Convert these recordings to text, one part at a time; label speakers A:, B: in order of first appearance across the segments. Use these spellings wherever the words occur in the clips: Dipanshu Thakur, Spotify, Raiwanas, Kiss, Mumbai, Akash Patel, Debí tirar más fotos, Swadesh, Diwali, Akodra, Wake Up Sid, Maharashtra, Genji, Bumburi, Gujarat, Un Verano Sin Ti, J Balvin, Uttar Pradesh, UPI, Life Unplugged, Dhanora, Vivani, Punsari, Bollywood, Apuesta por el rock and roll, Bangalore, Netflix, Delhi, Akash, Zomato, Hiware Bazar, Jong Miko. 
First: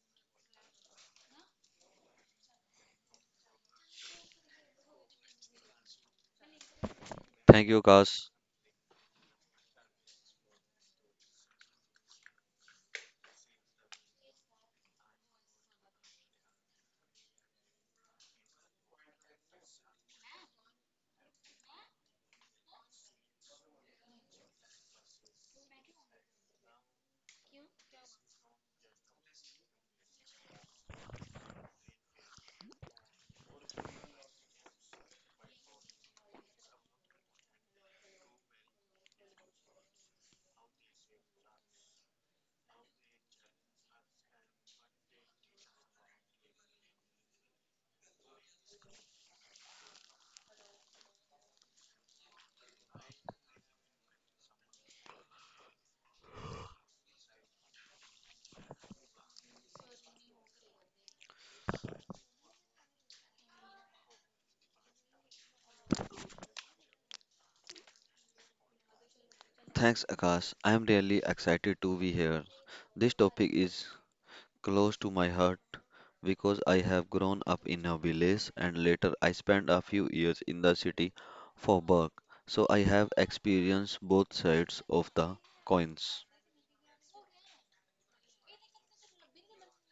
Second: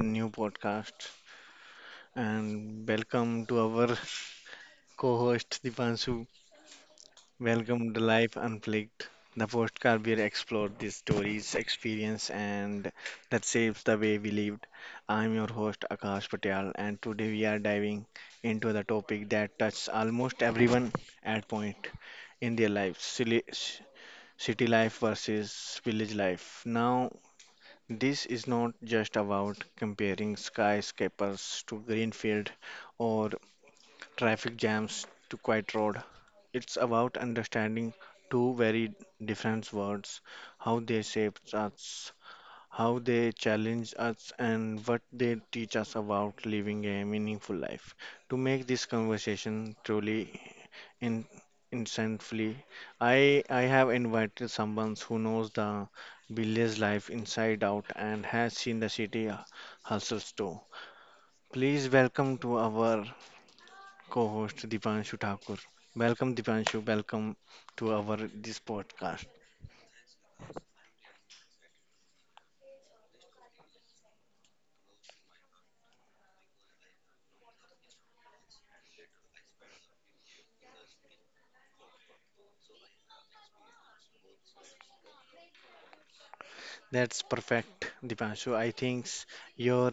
A: new podcast and welcome to our co-host Dipanshu.
B: Thank you,
A: Welcome to
B: Akash.
A: Life Unplugged, the podcast where we explore the stories, experience and that shapes the way we lived. I'm your host Akash Patel and today we are diving into the topic that touches almost everyone at point in their lives, city life versus village life. Now this is not just about comparing skyscrapers to greenfield or traffic jams to quiet road. It's about understanding two very different worlds, how they shape us, how they challenge us, and what they teach us about living a meaningful life. To make this conversation truly in instantly. I have invited someone who knows the village life inside out and has seen the city hustles too. Please welcome to our co-host Dipanshu Thakur. Welcome Dipanshu, welcome to our this podcast.
B: Thanks, Akash. I am really excited to be here. This topic is close to my heart because I have grown up in a village and later I spent a few years in the city for work. So I have experienced both sides of the coins.
A: That's perfect, Dipanshu. I think your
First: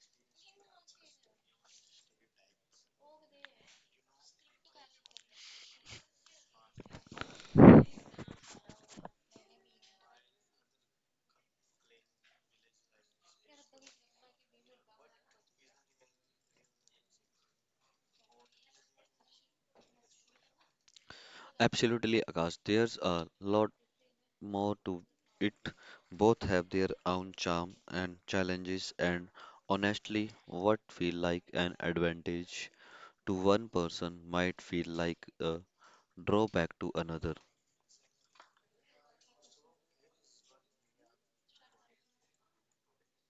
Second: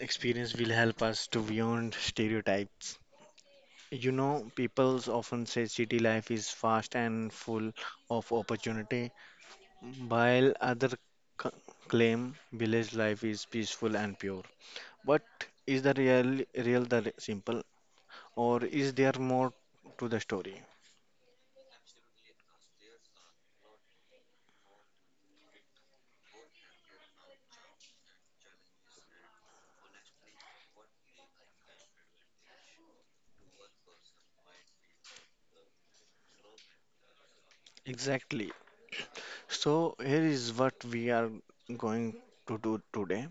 A: experience will help us to beyond stereotypes. You know, people often say city life is fast and full of opportunity, while others c- claim village life is peaceful and pure, but is the real real simple, or is there more to the story?
B: Absolutely, Akash. There's a lot more to it. Both have their own charm and challenges, and honestly, what feel like an advantage to one person might feel like a drawback to another.
A: Exactly. So here is what we are going to do today.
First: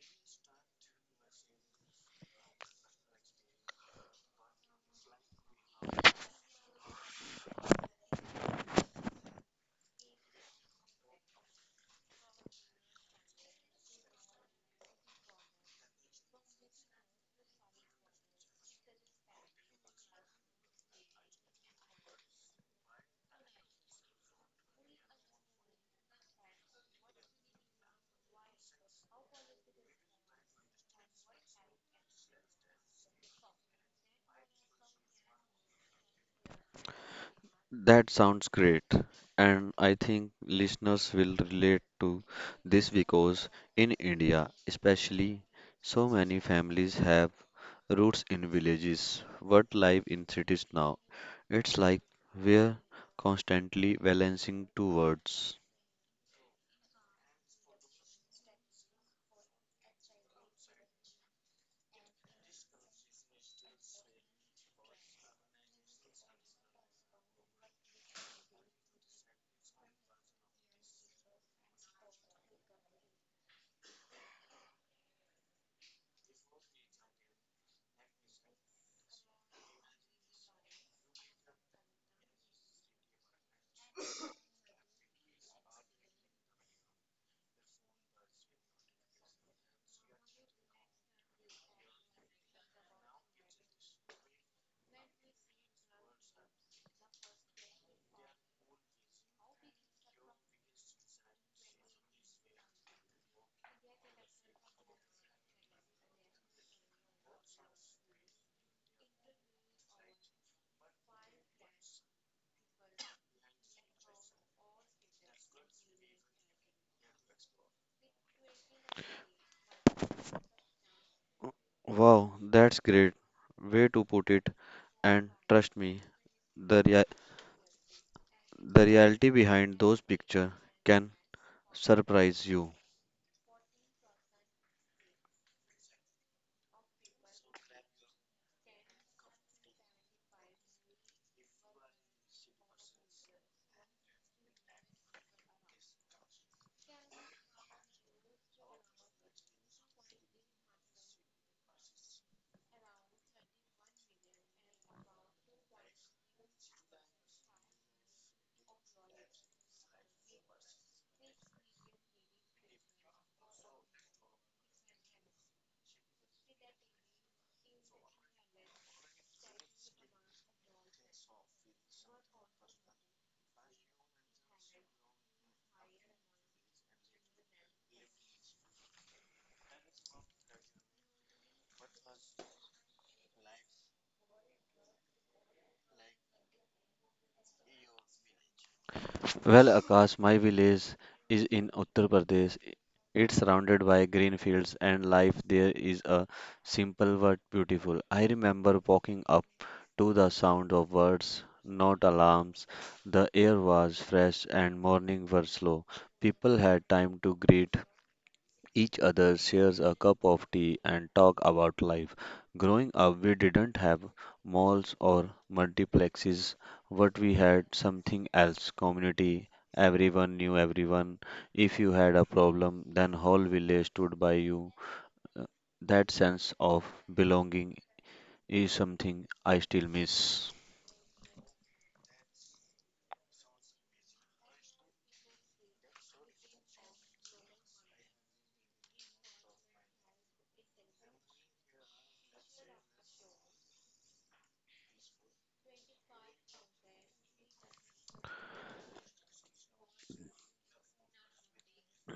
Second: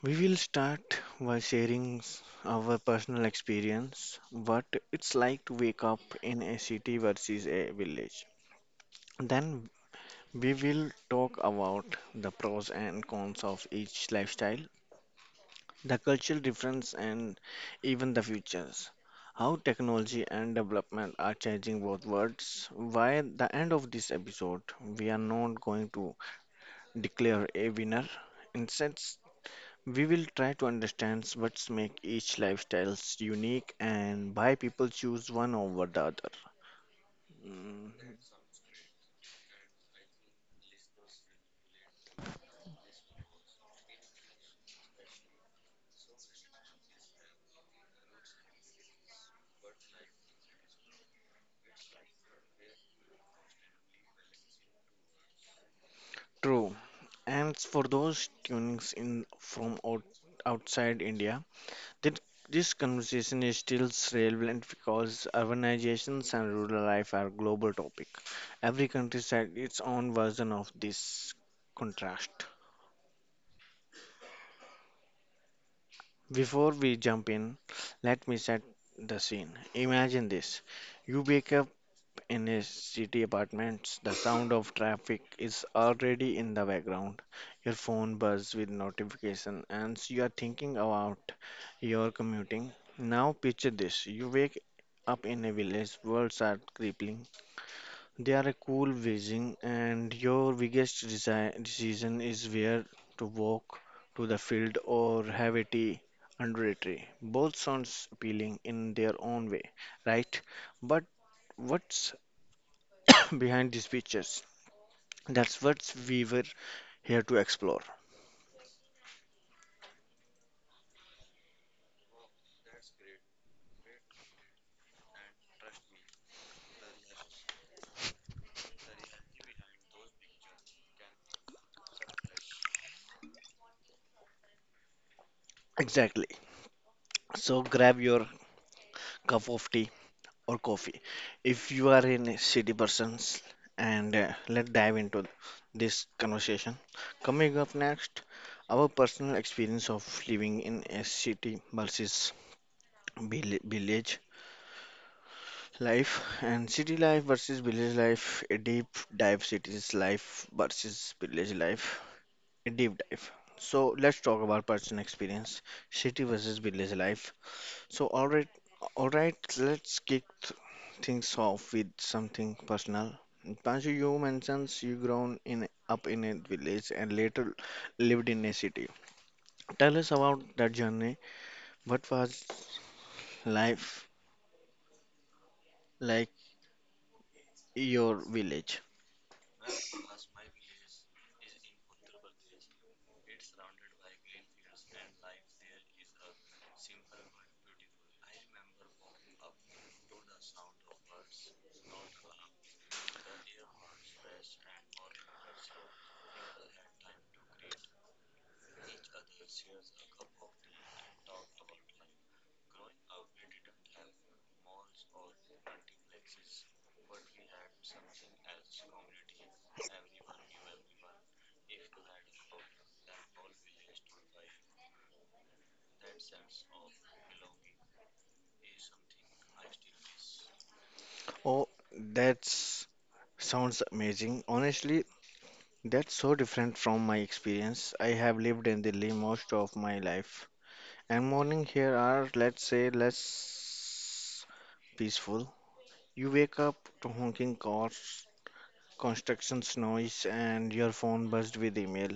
A: We will start by sharing our personal experience, what it's like to wake up in a city versus a village. Then we will talk about the pros and cons of each lifestyle, the cultural difference and even the futures. How technology and development are changing both worlds. By the end of this episode, we are not going to declare a winner. Instead, we will try to understand what makes each lifestyle unique and why people choose one over the other. Mm,
B: That sounds great, and I think listeners will relate to this because in India, especially, so many families have roots in villages but live in cities now. It's like we're constantly balancing two worlds.
A: True. And for those tunings in from outside India, that this conversation is still relevant because urbanizations and rural life are global topic. Every country had its own version of this contrast. Before we jump in, let me set the scene. Imagine this. You wake up in his city apartments, the sound of traffic is already in the background. Your phone buzz with notification and you are thinking about your commuting. Now picture this. You wake up in a village, worlds are crippling. They are a cool vision and your biggest decision is where to walk to the field or have a tea under a tree. Both sounds appealing in their own way, right? But what behind these pictures. That's what we were here to explore.
B: Wow, that's great way to put it, and trust me, the rea- the reality behind those pictures can surprise you.
A: Exactly. So grab your cup of tea or coffee if you are in a city persons and let's dive into this conversation. Coming up next, our personal experience of living in a city versus village life and city life versus village life, a deep dive cities life versus village life deep dive. So let's talk about personal experience, city versus village life. So all right, let's kick things off with something personal. Panju, you mentions you grown in up in a village and later lived in a city. Tell us about that journey. What was life like your village?
B: Well, Akash, my village is in Uttar Pradesh. It's surrounded by green fields and life there is a simple but beautiful. I remember walking up to the sound of birds, not alarms. The air was fresh and morning were slow. People had time to greet each other shares a cup of tea and talk about life. Growing up, we didn't have malls or multiplexes, but we had something else community. Everyone knew everyone. If you had a problem, then whole village stood by you. Uh, That sense of belonging is something I still miss.
A: Oh, that sounds amazing. Honestly, that's so different from my experience. I have lived in Delhi most of my life, and morning here are, let's say, less peaceful. You wake up to honking cars, constructions noise, and your phone buzzed with email.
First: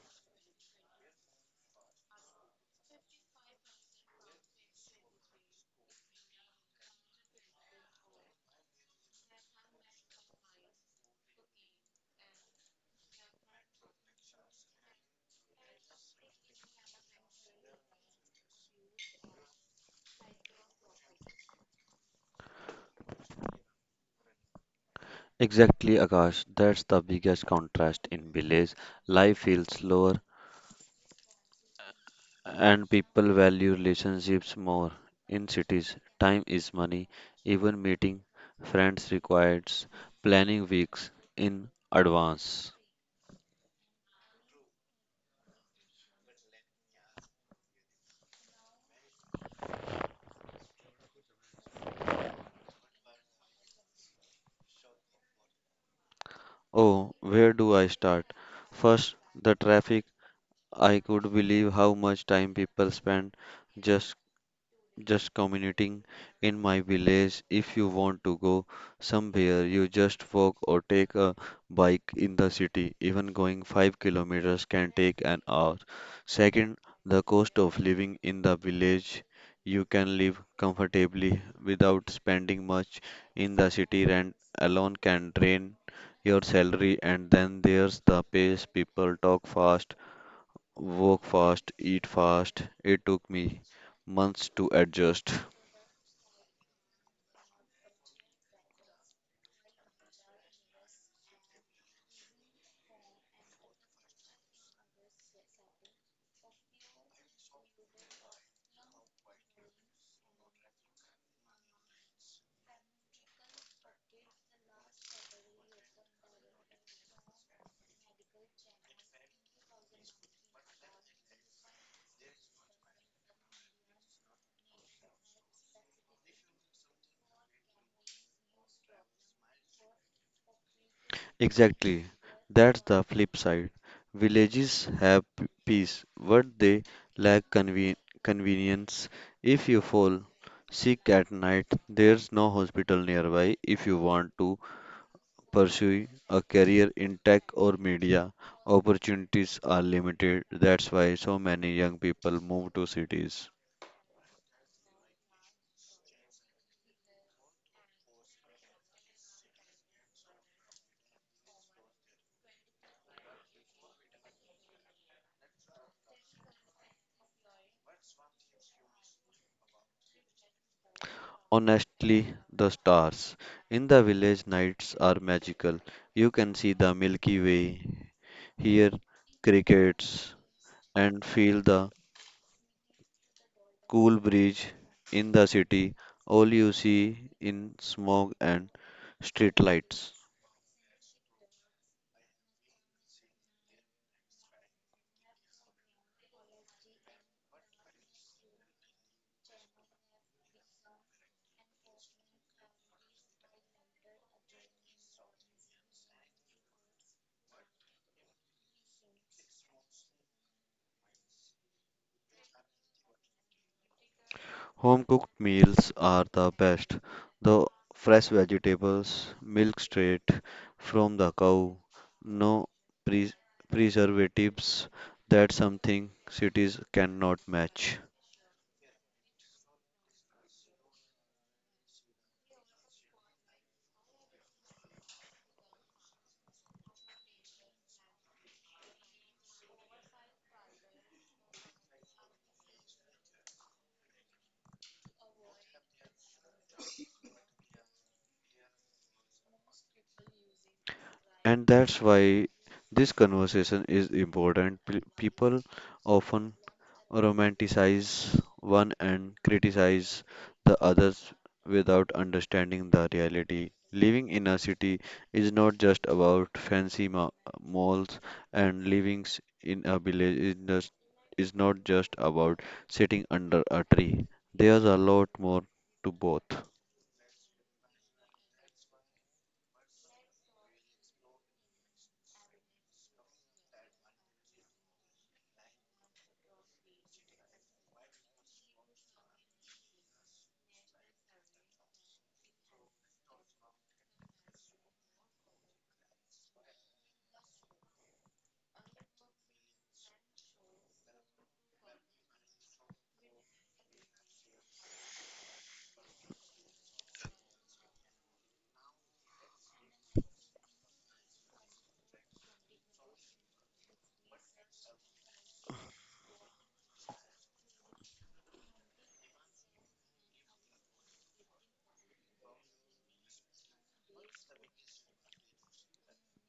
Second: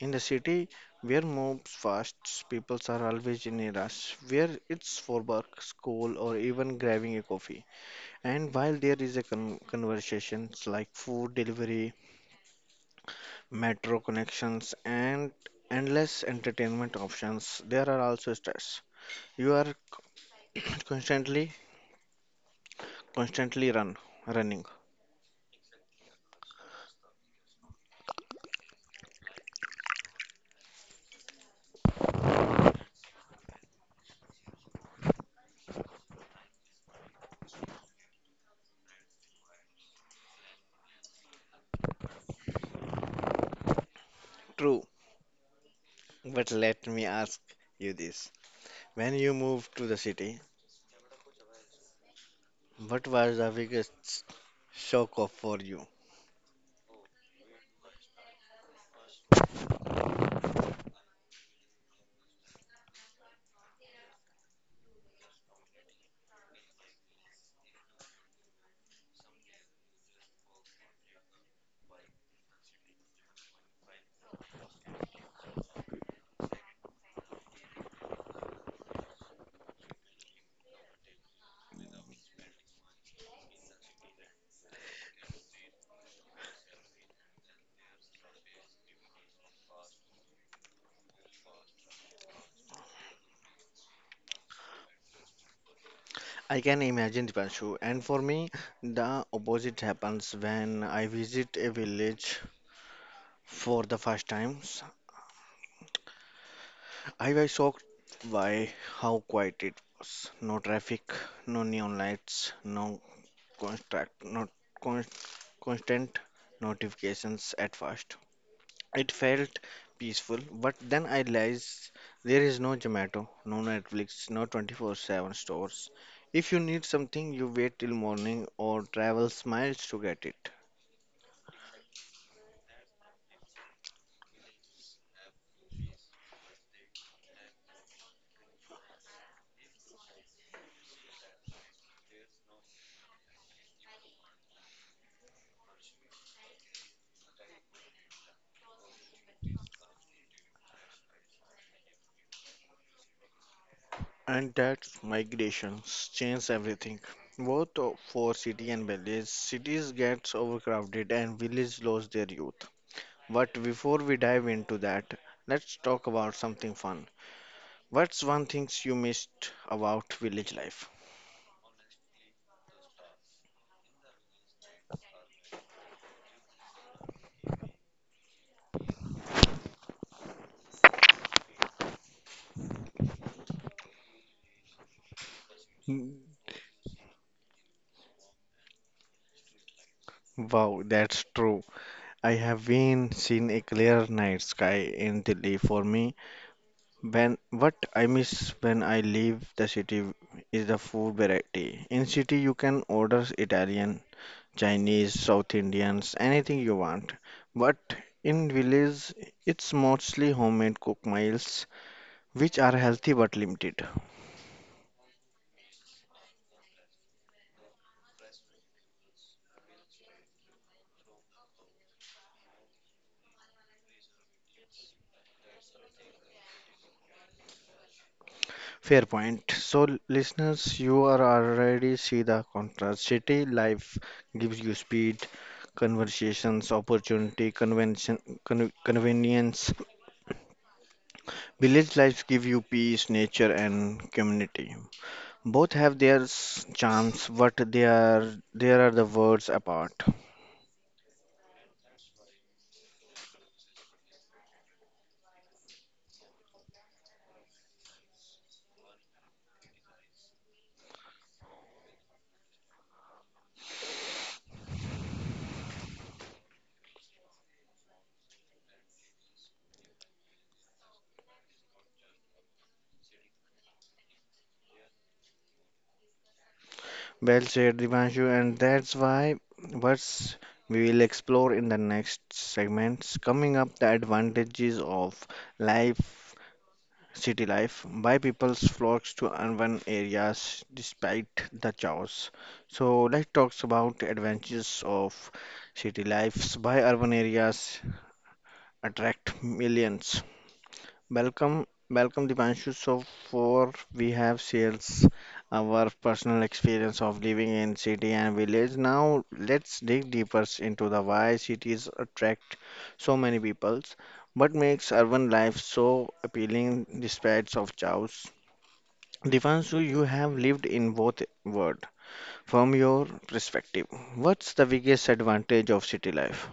A: In the city, where moves fast, people are always in a rush, where it's for work, school, or even grabbing a coffee. And while there is a conversations like food delivery, metro connections, and endless entertainment options, there are also stress. You are constantly, constantly running.
B: Exactly, Akash. That's the biggest contrast in village. Life feels slower, and people value relationships more in cities. Time is money. Even meeting friends requires planning weeks in advance.
A: True, but let me ask you this: when you moved to the city, what was the biggest shock of for you?
B: Oh, where do I start? First, the traffic. I could believe how much time people spend just just commuting in my village. If you want to go somewhere, you just walk or take a bike in the city. Even going 5 kilometers can take an hour. Second, the cost of living in the village. You can live comfortably without spending much in the city. Rent alone can drain your salary, and then there's the pace. People talk fast, walk fast, eat fast. It took me months to adjust.
A: I can imagine Dipanshu, and for me, the opposite happens when I visit a village for the first time. I was shocked by how quiet it was. No traffic, no neon lights, no construct, not con- constant notifications at first. It felt peaceful, but then I realized there is no Zomato, no Netflix, no 24/7 stores. If you need something, you wait till morning or travel miles to get it.
B: Exactly. That's the flip side. Villages have peace, but they lack convenience. If you fall sick at night, there's no hospital nearby. If you want to pursue a career in tech or media, opportunities are limited. That's why so many young people move to cities.
A: And that migrations change everything, both for city and village. Cities gets overcrowded and village lose their youth. But before we dive into that, let's talk about something fun. What's one thing you missed about village life?
B: Honestly, the stars in the village nights are magical. You can see the Milky Way, hear crickets, and feel the cool breeze in the city,
A: Hmm.
B: all you see in smoke and street lights.
A: Wow, that's true. I have been seen a clear night sky in Delhi for me. When what I miss when I leave the city is the food variety. In city you can order Italian Chinese, South Indians, anything you want. But in village, it's mostly homemade cook meals, which are healthy but limited.
B: Home cooked meals are the best. The fresh vegetables, milk straight from the cow, no pre- preservatives. That's something cities cannot match.
A: Fair point. So, listeners, you are already see the contrast. City life gives you speed, conversations, opportunity, convention, convenience. Village life give you peace, nature, and community. Both have their charms, but they are there are the worlds apart.
B: And that's why this conversation is important. People often romanticize one and criticize the others without understanding the reality. Living in a city is not just about fancy malls, and living in a village is, just, is not just about sitting under a tree. There's a lot more to both.
A: Well said, Divanshu, and that's why what's we will explore in the next segments coming up the advantages of life city life why people flocks to urban areas despite the chaos so let's talk about advantages of city lives why urban areas attract millions. Welcome, Dipanshu. So for we have sales, our personal experience of living in city and village. Now let's dig deeper into the why cities attract so many peoples. What makes urban life so appealing despite of chaos? Dipanshu, you have lived in both world. From your perspective, what's the biggest advantage of city life?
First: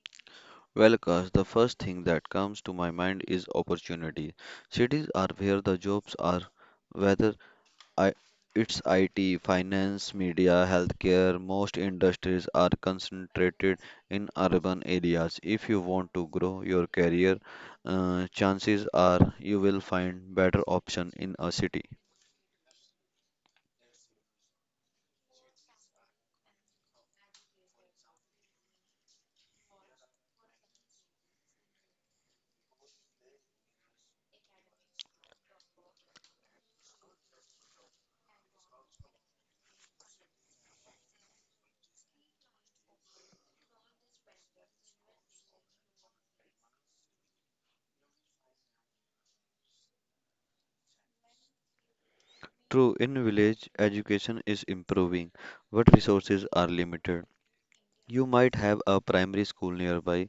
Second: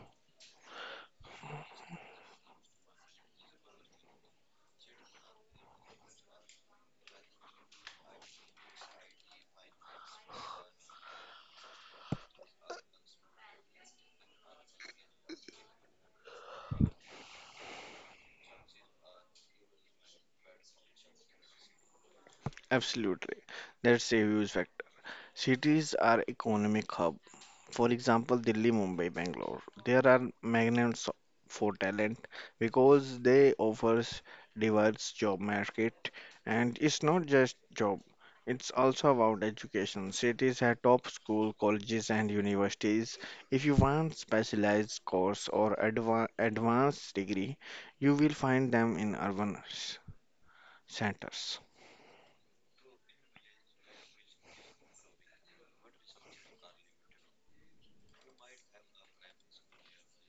B: Well, Akash, the first thing that comes to my mind is opportunity. Cities are where the jobs are, whether I, it's IT, finance, media, healthcare. Most industries are concentrated in urban areas. If you want to grow your career, chances are you will find better option in a city.
A: Absolutely. That's a huge factor. Cities are economic hub. For example, Delhi, Mumbai, Bangalore. There are magnets for talent because they offers diverse job market and it's not just job. It's also about education. Cities have top school, colleges and universities. If you want specialized course or advanced degree, you will find them in urban centers.
B: True, in village, education is improving, but resources are limited. You might have a primary school nearby,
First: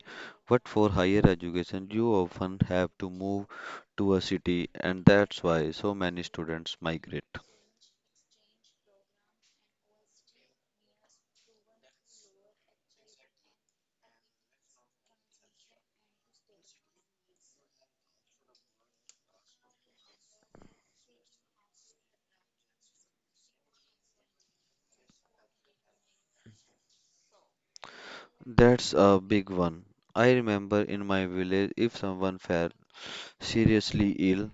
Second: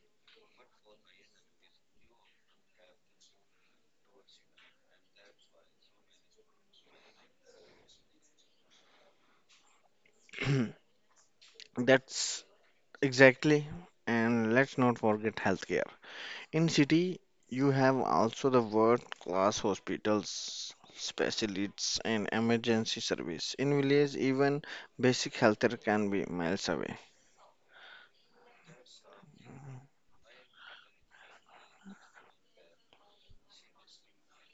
B: but for higher education, you often have to move to a city, and that's why so many students migrate.
A: That's exactly. And let's not forget healthcare. In city, you have also the world-class hospitals, specialists, and emergency service. In village, even basic healthcare can be miles away.
B: That's a big one. I remember in my village, if someone fell seriously ill,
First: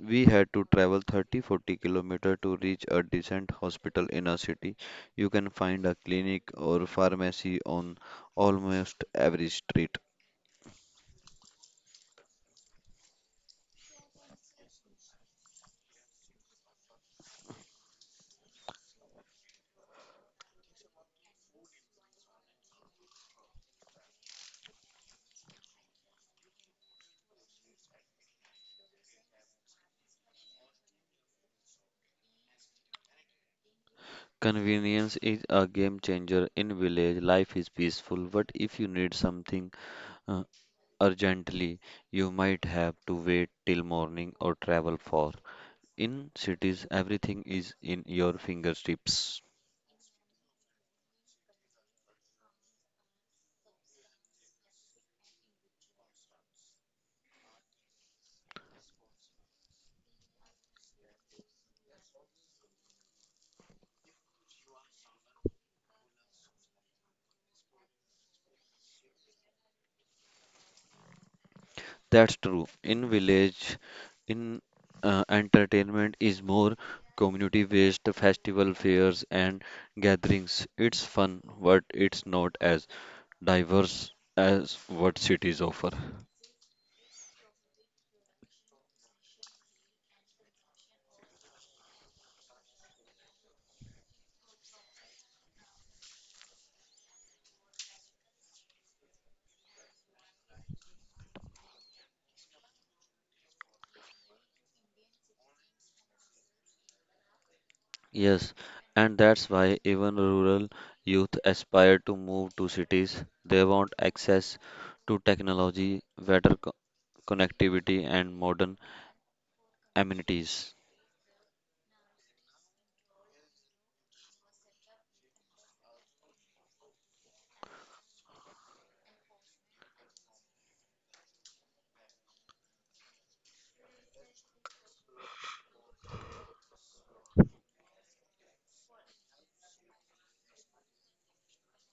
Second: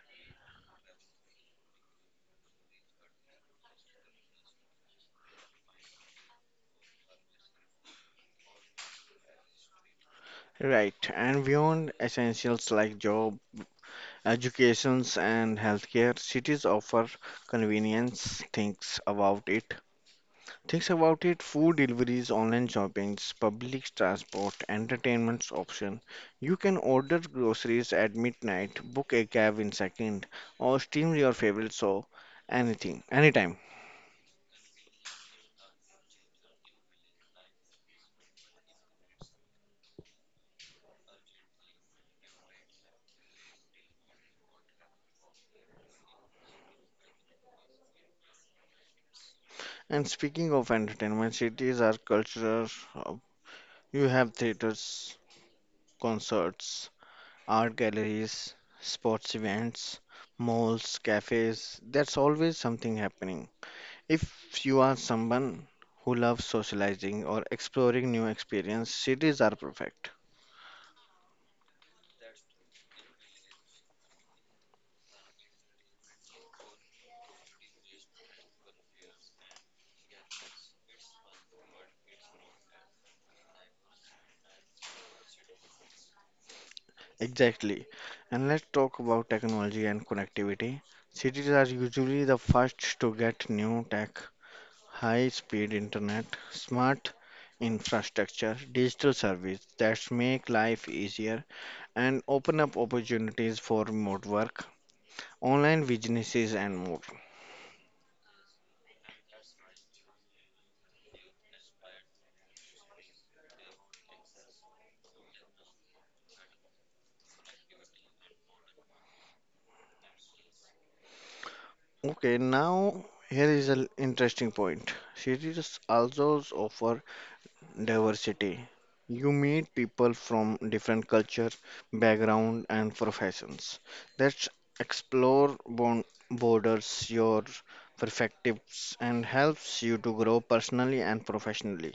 B: we had to travel 30 40 kilometer to reach a decent hospital in a city. You can find a clinic or pharmacy on almost every street.
A: Right, and beyond essentials like job, educations, and healthcare, cities offer convenience. Thinks about it, food deliveries, online shoppings, public transport, entertainment option. You can order groceries at midnight, book a cab in second, or stream your favorite show anything, anytime.
B: Convenience is a game changer in village. Life is peaceful, but if you need something uh, urgently, you might have to wait till morning or travel far. In cities, everything is in your fingertips.
A: And speaking of entertainment, cities are cultural hub. You have theaters, concerts, art galleries, sports events, malls, cafes. That's always something happening. If you are someone who loves socializing or exploring new experience, cities are perfect.
B: That's true. In village, in entertainment is more community-based festival fairs and gatherings. It's fun, but it's not as diverse as what cities offer.
A: Exactly. And let's talk about technology and connectivity. Cities are usually the first to get new tech, high-speed internet, smart infrastructure, digital service that make life easier and open up opportunities for remote work, online businesses and more.
B: Yes, and that's why even rural youth aspire to move to cities. They want access to technology, better connectivity, and modern amenities.
A: Okay, now here is an interesting point. Cities also offer diversity. You meet people from different culture, background, and professions. Let's explore borders, your perspectives, and helps you to grow personally and professionally.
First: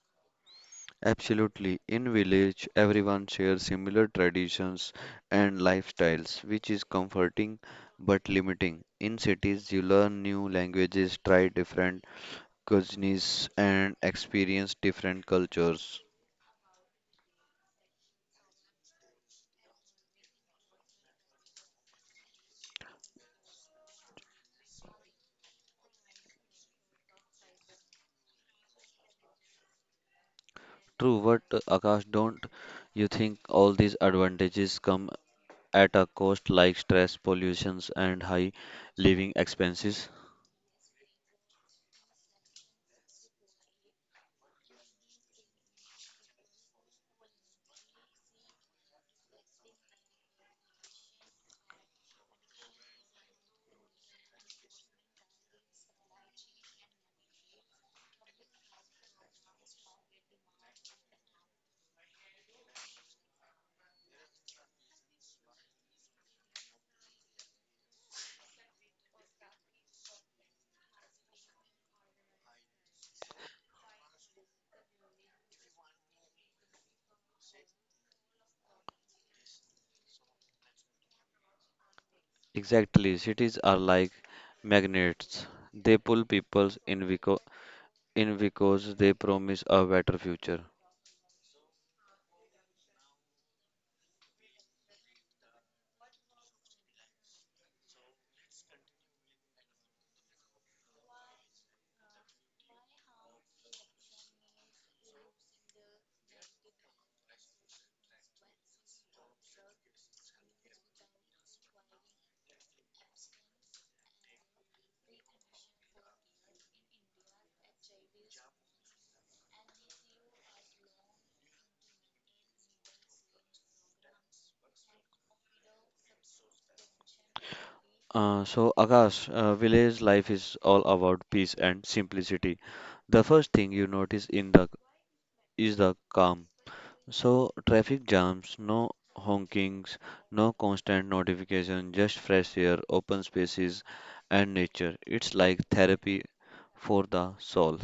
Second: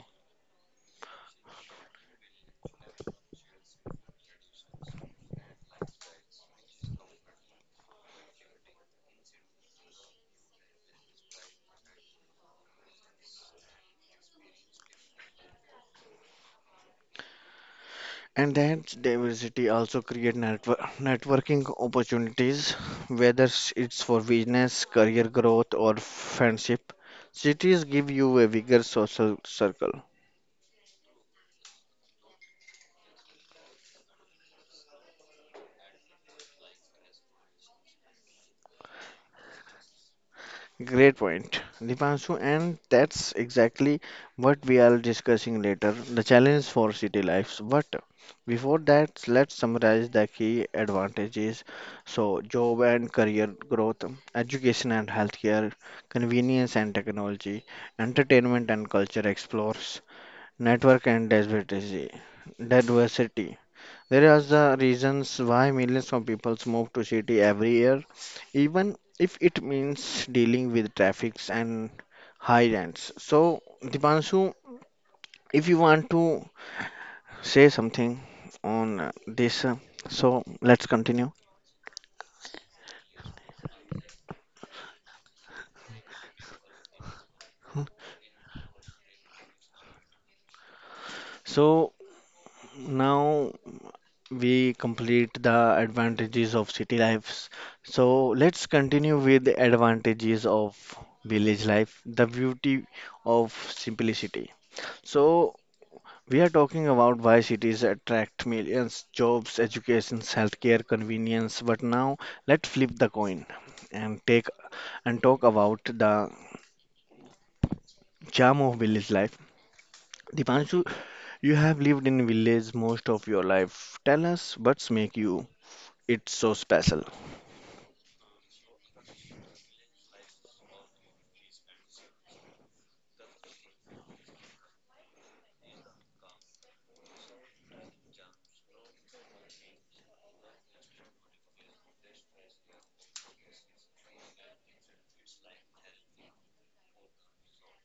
B: Absolutely. In village, everyone shares similar traditions and lifestyles, which is comforting but limiting. In cities, you learn new languages, try different cuisines, and experience different cultures.
A: And that diversity also create networking opportunities, whether it's for business, career growth, or friendship. Cities give you a bigger social circle.
B: True, but Akash, don't you think all these advantages come at a cost like stress, pollutions, and high living expenses?
A: Great point, Dipanshu, and that's exactly what we are discussing later, the challenge for city lives. But before that, let's summarize the key advantages. So, job and career growth, education and healthcare, convenience and technology, entertainment and culture explores, network and diversity. There are the reasons why millions of people move to city every year, even if it means dealing with traffics and high rents. So, Dipanshu, if you want to say something on this, so let's continue.
B: Exactly. Cities are like magnets. They pull people in because they promise a better future.
A: So now we complete the advantages of city lives. So let's continue with the advantages of village life, the beauty of simplicity. So we are talking about why cities attract millions, jobs, education, healthcare, convenience. But now let's flip the coin and take and talk about the charm of village life. Dipanshu, you have lived in village most of your life. Tell us what's make you it so special.
B: So, Akash, village life is all about peace and simplicity. The first thing you notice in the is the calm. So, traffic jams, no honkings, no constant notification, just fresh air, open spaces, and nature. It's like therapy for the soul.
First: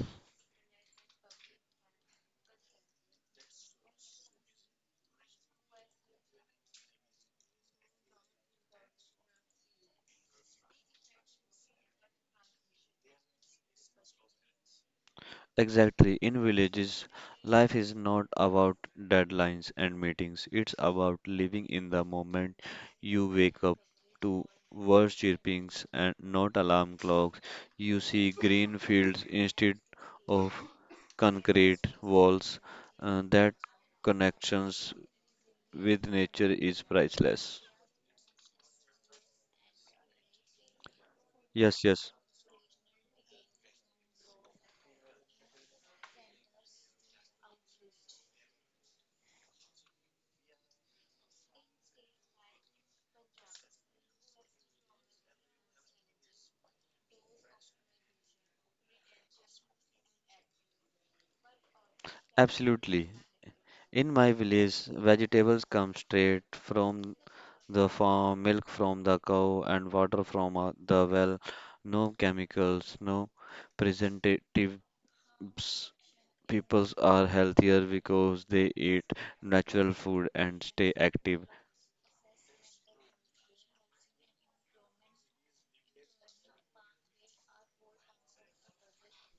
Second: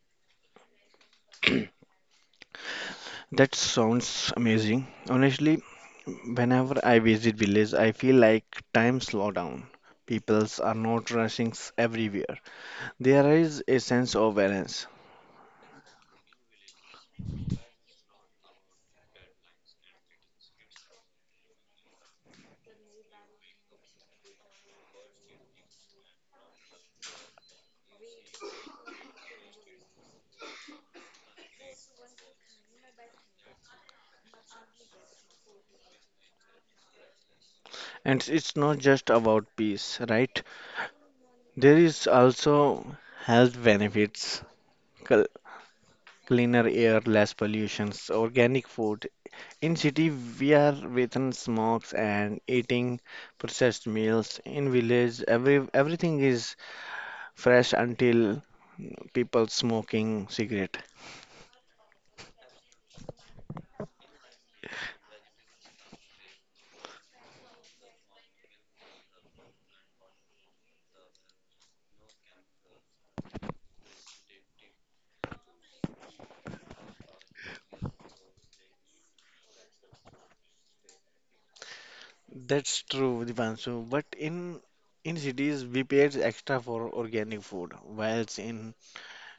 A: That sounds amazing. Honestly, whenever I visit village, I feel like time slow down. Peoples are not rushing everywhere. There is a sense of balance.
B: Exactly. In villages, life is not about deadlines and meetings. It's about living in the moment you wake up to birds chirpings and not alarm clocks. You see green fields instead of concrete walls. That connections with nature is priceless.
A: And it's not just about peace, right? There
B: Yes,
A: is
B: yes,
A: also health benefits, cl- cleaner air, less pollutions, organic food. In city, we are within smokes and eating processed meals. In village, everything is fresh until people smoking cigarette.
B: Absolutely. In my village, vegetables come straight from the farm, milk from the cow, and water from the well. No chemicals, no preservatives. People are healthier because they eat natural food and stay active.
A: That's true, Dipanshu. But in cities, we pay extra for organic food, whilst in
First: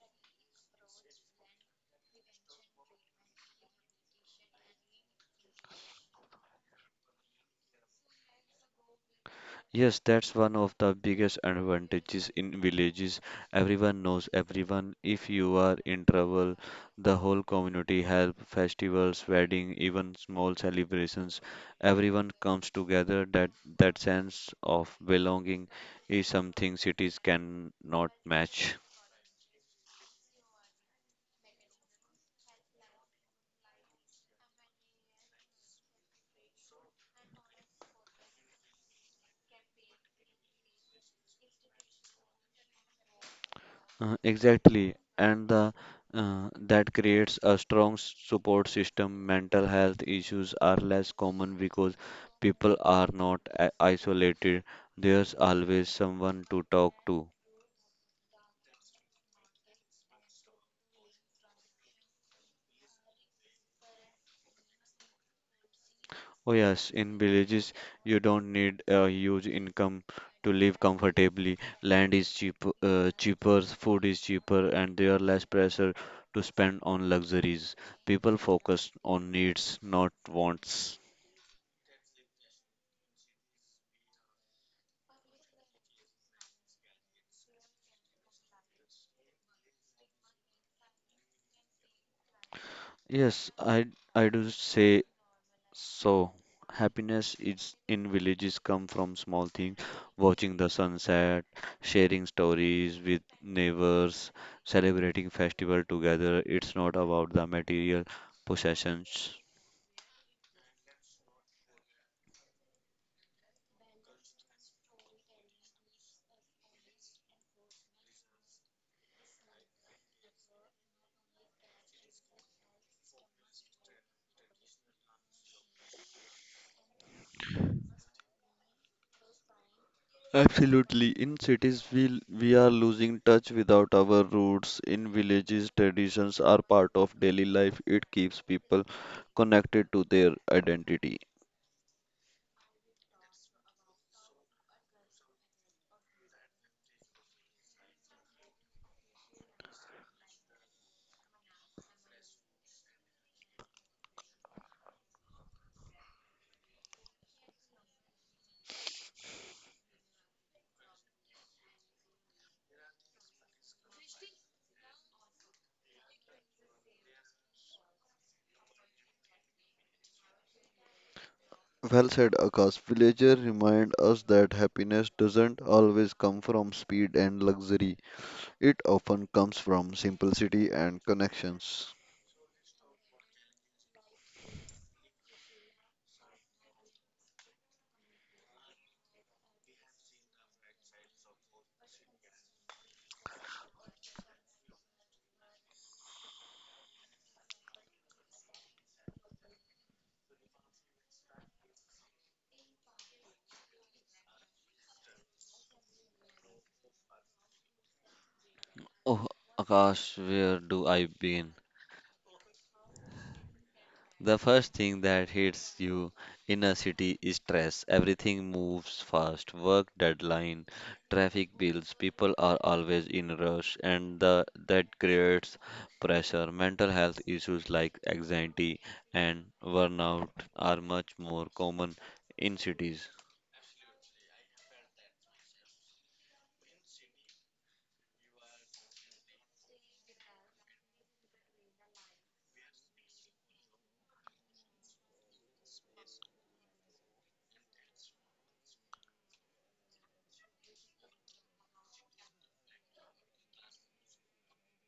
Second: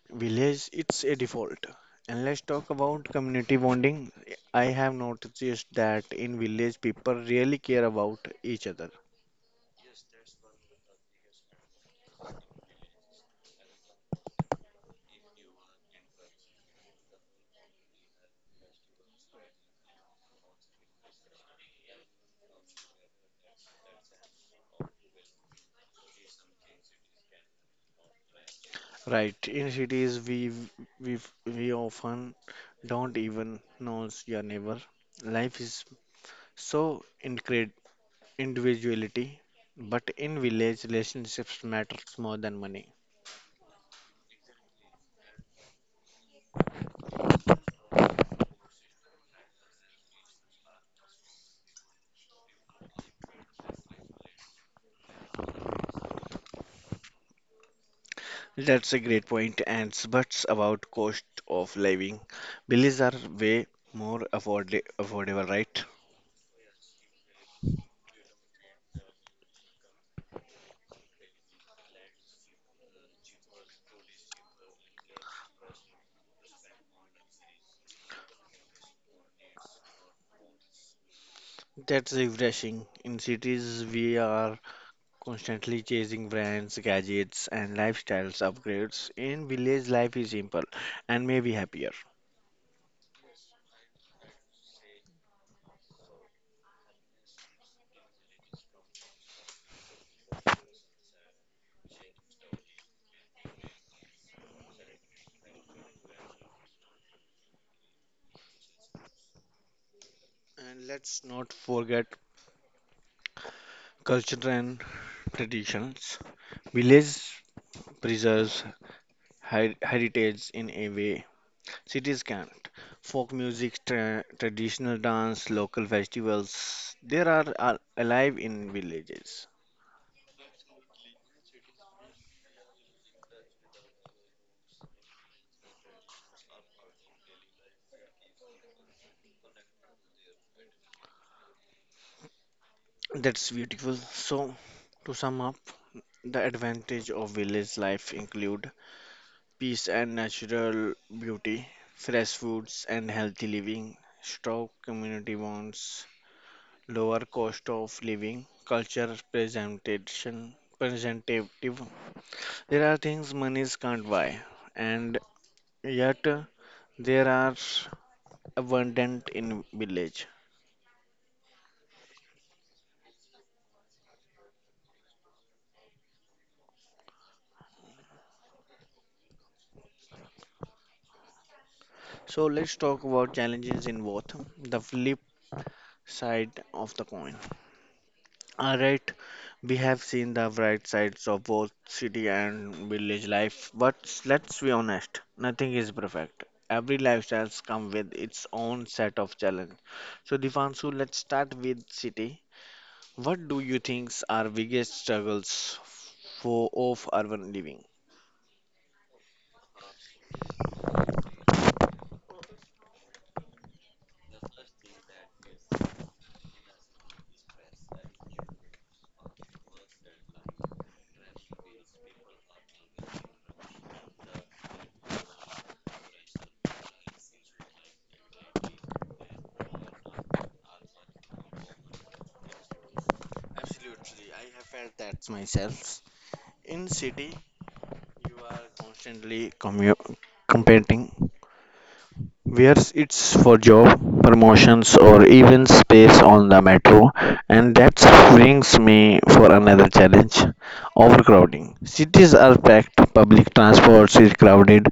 A: village, it's a default. And let's talk about community bonding. I have noticed that in village people really care about each other.
B: Yes, that's one of the biggest advantages in villages. Everyone knows everyone. If you are in trouble, the whole community help, festivals, wedding, even small celebrations. Everyone comes together. That sense of belonging is something cities cannot match.
A: Right, in cities we we often don't even know your neighbor. Life is so incred individuality, but in village relationships matters more than money.
B: Exactly, and that creates a strong support system. Mental health issues are less common because people are not isolated. There's always someone to talk to.
A: That's a great point, and but about cost of living, villages are way more affordable, right?
B: Oh yes, in villages you don't need a huge income to live comfortably. Land is cheap, cheaper, food is cheaper, and there are less pressure to spend on luxuries. People focus on needs, not wants.
A: That's refreshing. In cities, we are constantly chasing brands, gadgets, and lifestyles upgrades. In village, life is simple and maybe happier.
B: Yes, I do say so. Happiness is in villages come from small things, watching the sunset, sharing stories with neighbors, celebrating festival together. It's not about the material possessions.
A: And let's not forget culture and traditions. Village preserves heritage in a way cities can't. Folk music, traditional dance, local festivals, they are alive in villages.
B: Absolutely. In cities, we are losing touch without our roots. In villages, traditions are part of daily life. It keeps people connected to their identity.
A: That's beautiful. So, to sum up, the advantage of village life include peace and natural beauty, fresh foods and healthy living, strong community bonds, lower cost of living, culture presentation, presentative. There are things monies can't buy, and yet there are abundant in village.
B: Well said, Akash. Villager remind us that happiness doesn't always come from speed and luxury. It often comes from simplicity and connections.
A: So let's talk about challenges in both the flip side of the coin. Alright, we have seen the bright sides of both city and village life, but let's be honest, nothing is perfect. Every lifestyle comes with its own set of challenges. So, Divanshu, let's start with city. What do you think are biggest struggles for of urban living?
B: Oh, Akash, where do I begin? The first thing that hits you in a city is stress. Everything moves fast, work deadline, traffic bills, people are always in rush and that creates pressure. Mental health issues like anxiety and burnout are much more common in cities.
A: Absolutely, I have felt that myself. In city, you are constantly competing wears it's for job promotions or even space on the metro, and that brings me for another challenge, overcrowding cities are packed, public transport is crowded,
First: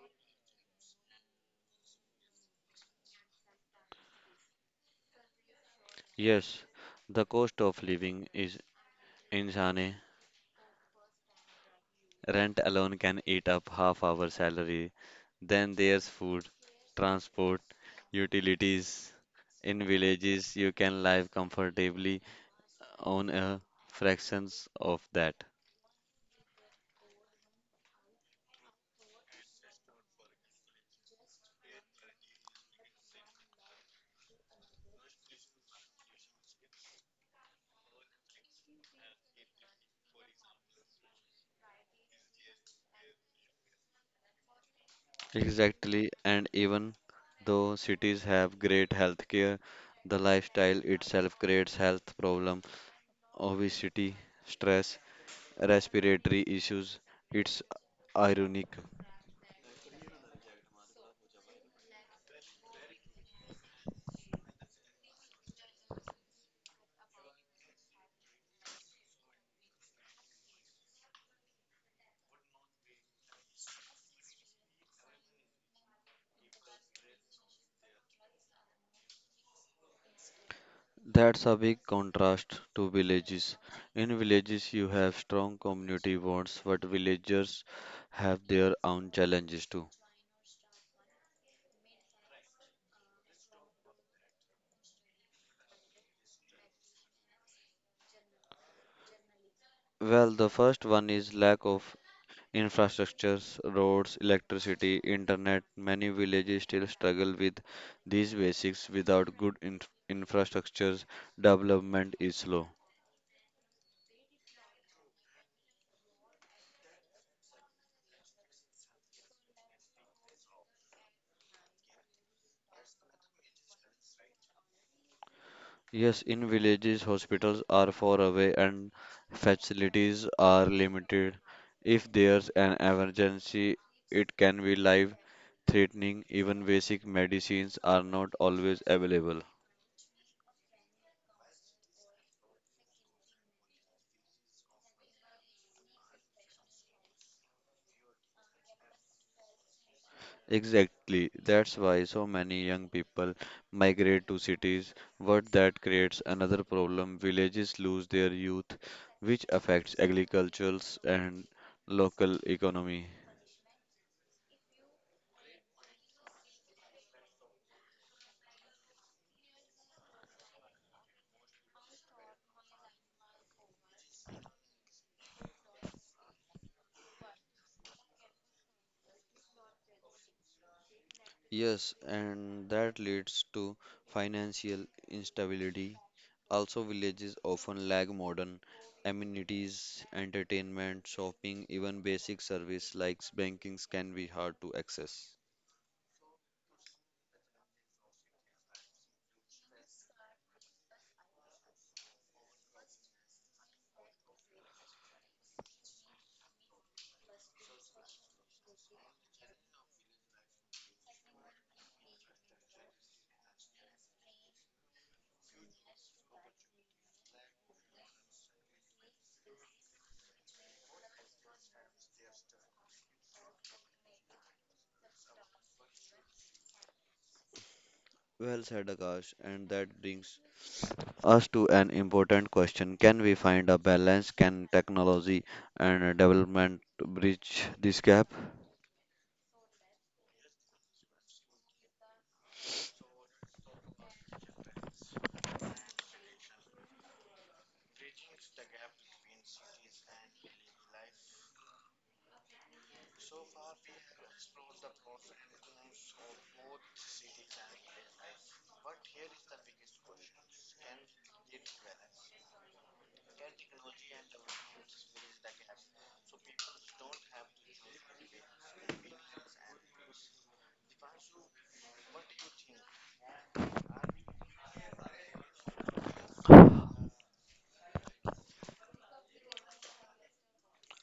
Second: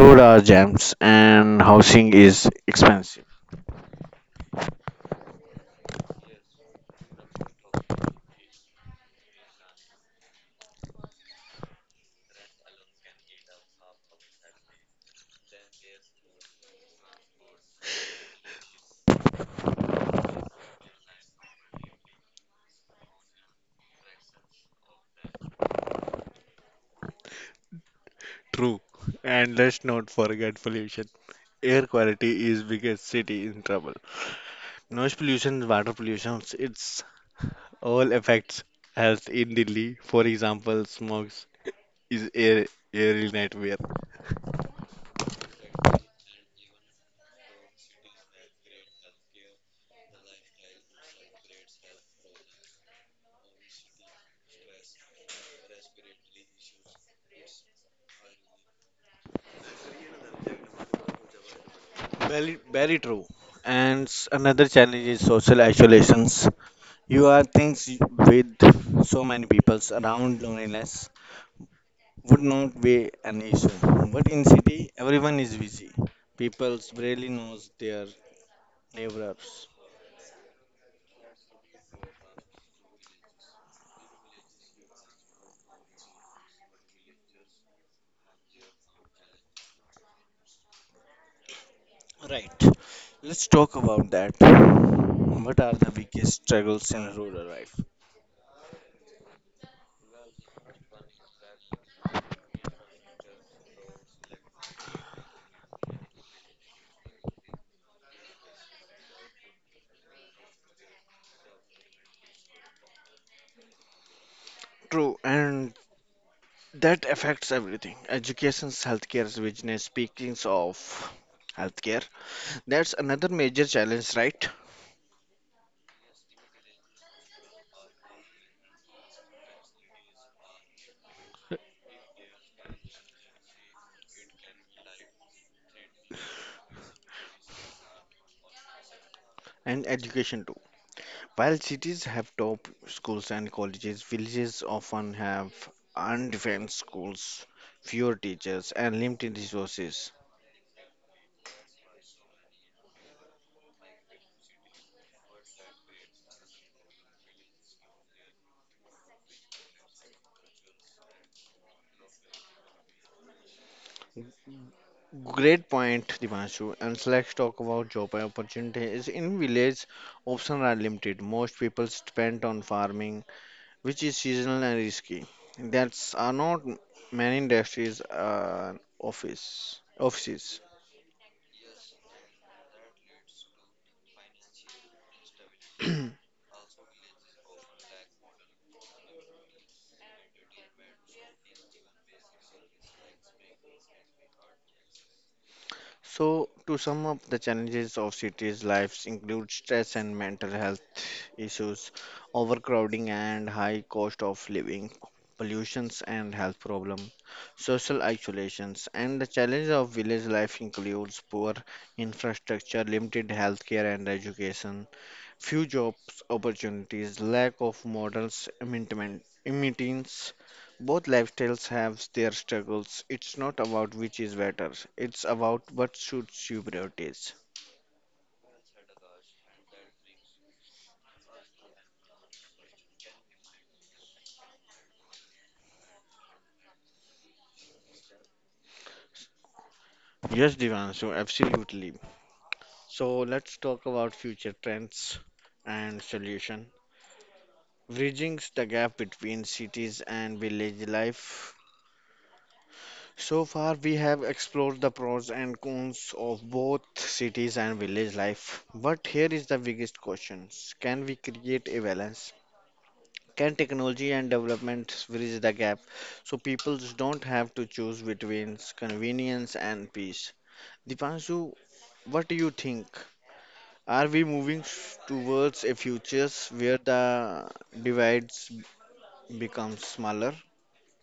A: road are jams, and housing is expensive.
B: Yes, the cost of living is insane. Rent alone can eat up half our salary. Then there's food, transport, utilities. In villages, you can live comfortably on a fractions of that.
A: True. And let's not forget pollution. Air quality is biggest city in trouble. Noise pollution, water pollution, it's all affects health in Delhi. For example, smog is air in nightmare.
B: Exactly, and even though cities have great healthcare, the lifestyle itself creates health problem, obesity, stress, respiratory issues. It's ironic.
A: Very, very true. And another challenge is social isolations. You are things with so many peoples around loneliness would not be an issue. But in city, everyone is busy. People barely knows their neighbors.
B: That's a big contrast to villages. In villages, you have strong community bonds, but villagers have their own challenges too.
A: Right. Let's talk about that. What are the biggest struggles in rural life?
B: Well, the first one is lack of infrastructures, roads, electricity, internet. Many villages still struggle with these basics. Without good infrastructures, development is slow.
A: True, and that affects everything. Education, healthcare, business. Speaking of healthcare, that's another major challenge, right?
B: Yes, in villages, hospitals are far away and facilities are limited. If there's an emergency, it can be life threatening. Even basic medicines are not always available.
A: And education too. While cities have top schools and colleges, villages often have undefended schools, fewer teachers, and limited resources.
B: Exactly. That's why so many young people migrate to cities. But that creates another problem. Villages lose their youth, which affects agricultures and local economy.
A: Great point, Divanshu. And so let's talk about job opportunities. In village, options are limited. Most people depend on farming, which is seasonal and risky. There are not many industries, office offices.
B: Yes, and that leads to financial instability. Also, villages often lack modern amenities, entertainment, shopping, even basic service like bankings can be hard to access.
A: So, to sum up, the challenges of cities' lives include stress and mental health issues, overcrowding and high cost of living, pollutions and health problems, social isolations, and the challenge of village life includes poor infrastructure, limited healthcare and education, few jobs opportunities, lack of models, imminence. Both lifestyles have their struggles. It's not about which is better. It's about what suits your priorities.
B: Well said, Akash, and that brings us to an important question. Can we find a balance? Can technology and development bridge this gap?
A: Yes, Divanshu, absolutely. So let's talk about future trends and solution. Bridging the gap between cities and village life. So far, we have explored the pros and cons of both cities and village life. But here is the biggest question. Can we create a balance? Can technology and development bridge the gap so people don't have to choose between convenience and peace? Dipanshu, what do you think? Are we moving towards a future where the divides become smaller?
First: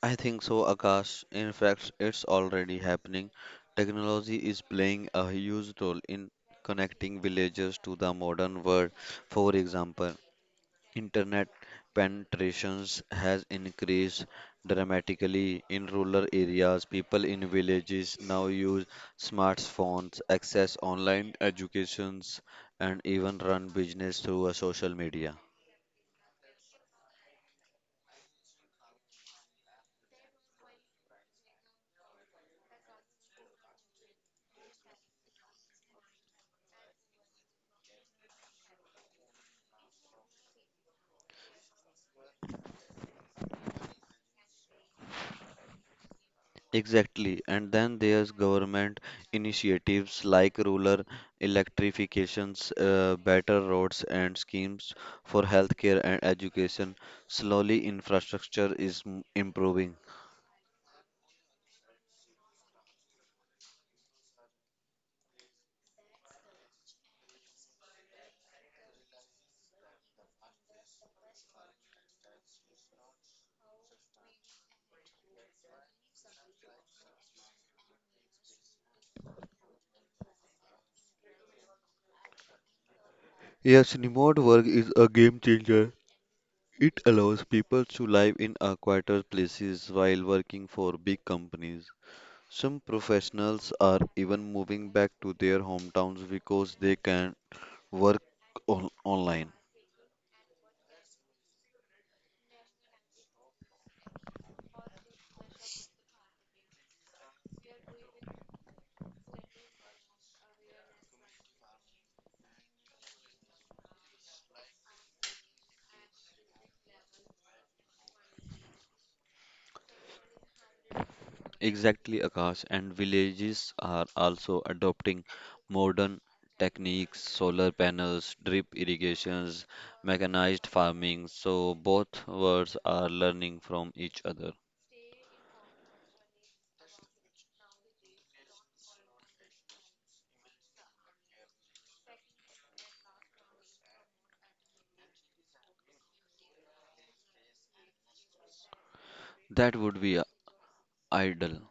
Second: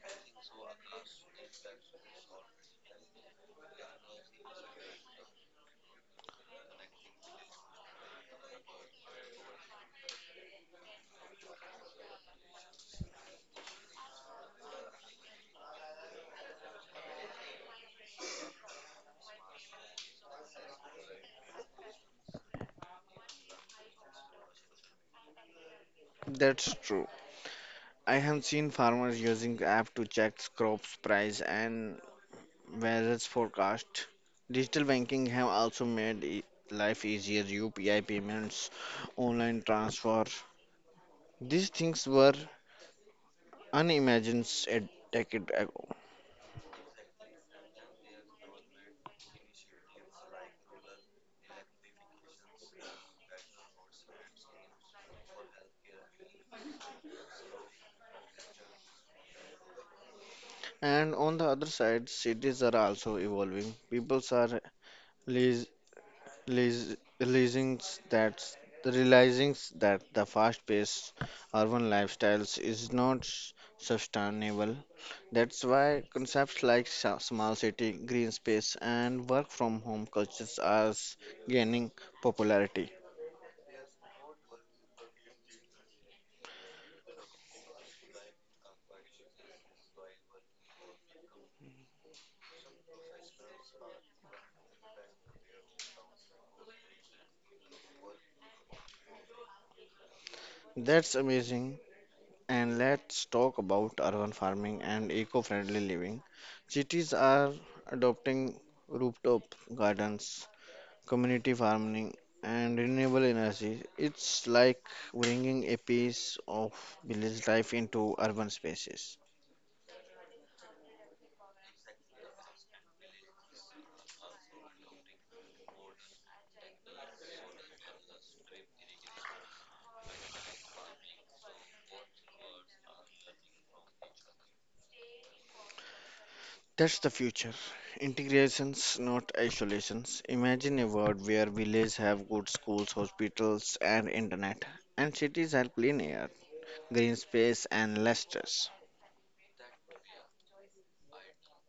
B: I think so, Akash. In fact, it's already happening. Technology is playing a huge role in connecting villages to the modern world. For example, internet penetrations has increased dramatically in rural areas. People in villages now use smartphones, access online educations, and even run business through a social media.
A: That's true. I have seen farmers using app to check crops price and weather's forecast. Digital banking have also made life easier. UPI payments, online transfer. These things were unimagined a decade ago.
B: Exactly. And then there's government initiatives like rural electrifications, better roads and schemes for healthcare and education. Slowly infrastructure is improving.
A: And on the other side, cities are also evolving. People are Realiz- realizing that realizing that the fast-paced urban lifestyles is not sustainable. That's why concepts like small city, green space, and work from home cultures are gaining popularity.
B: Yes, remote work is a game changer. It allows people to live in a quieter places while working for big companies. Some professionals are even moving back to their hometowns because they can work on online.
A: That's amazing. And let's talk about urban farming and eco-friendly living. Cities are adopting rooftop gardens, community farming, and renewable energy. It's like bringing a piece of village life into urban spaces.
B: Exactly, Akash, and villages are also adopting modern techniques, solar panels, drip irrigations, mechanized farming, so both worlds are learning from each other.
A: That's the future. Integrations, not isolations. Imagine a world where villages have good schools, hospitals, and internet, and cities have clean air, green space, and less stress.
B: That would be ideal.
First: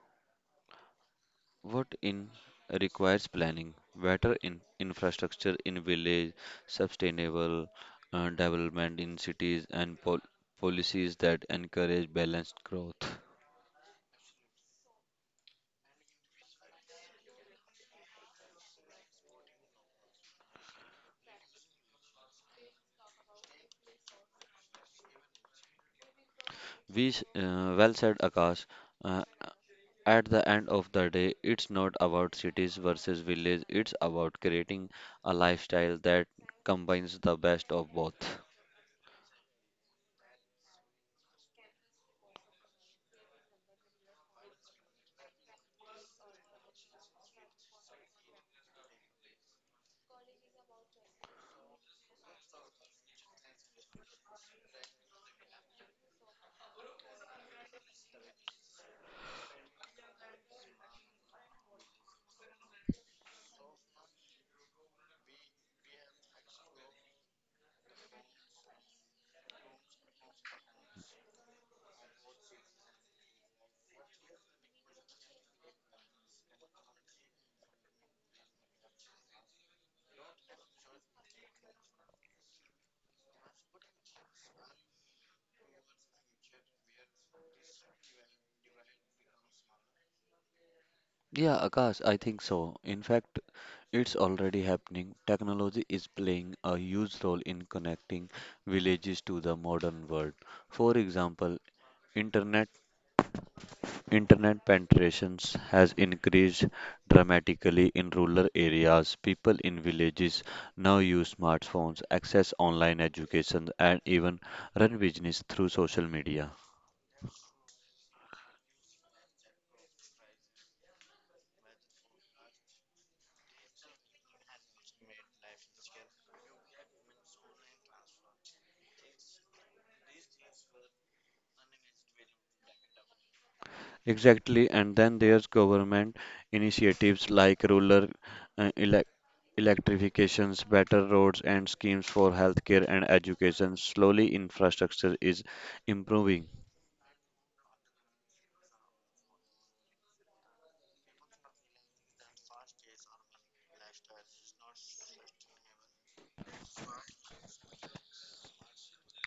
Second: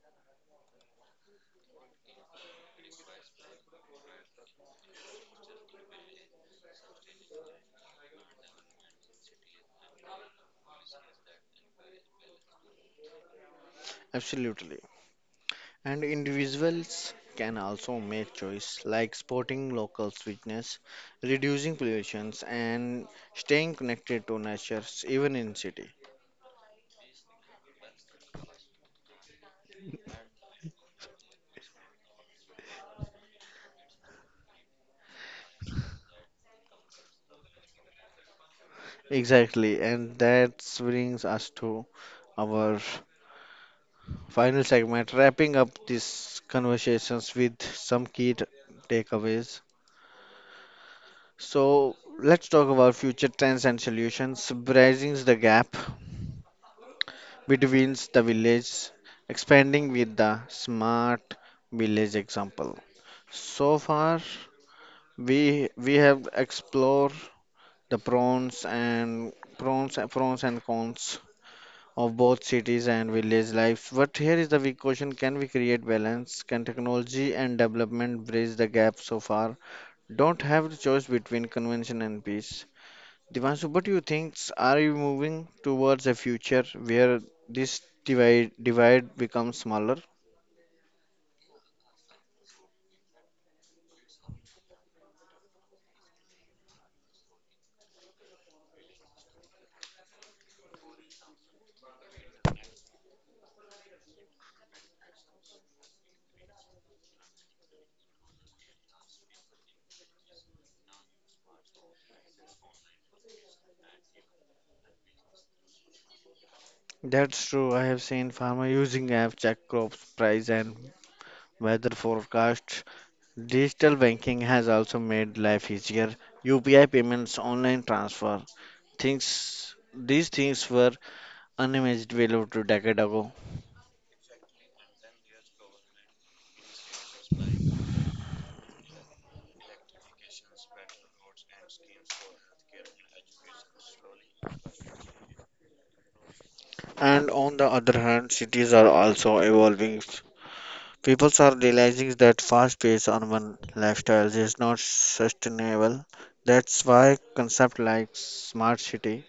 B: What in requires planning, better in infrastructure in village, sustainable development in cities, and policies that encourage balanced growth.
A: Absolutely. And individuals can also make choice like sporting local sweetness, reducing pollutions and staying connected to nature even in city.
B: Well said, Akash. Uh, At the end of the day, it's not about cities versus village, it's about creating a lifestyle that combines the best of both.
A: Exactly, and that brings us to our final segment, wrapping up these conversations with some key takeaways. So let's talk about future trends and solutions, bridging the gap between the village, expanding with the smart village example. So far, we have explored the pros and pros and cons of both cities and village lives. But here is the big question: can we create balance? Can technology and development bridge the gap? So far, don't have the choice between convention and peace. Divanshu, what do you think? Are you moving towards a future where this divide becomes smaller?
B: Yeah, Akash, I think so. In fact, it's already happening. Technology is playing a huge role in connecting villages to the modern world. For example, internet Internet penetrations has increased dramatically in rural areas. People in villages now use smartphones, access online education, and even run business through social media.
A: That's true. I have seen farmer using app check crops price and weather forecasts. Digital banking has also made life easier. UPI payments, online transfer, things these things were unimaginable 2 decades ago.
B: Exactly, and then there's government initiatives like rural uh, elec- electrifications, better roads, and schemes for healthcare and education. Slowly, infrastructure is improving.
A: And on the other hand, cities are also evolving. People are realizing that fast-paced urban lifestyles is not sustainable. That's why concepts like smart city,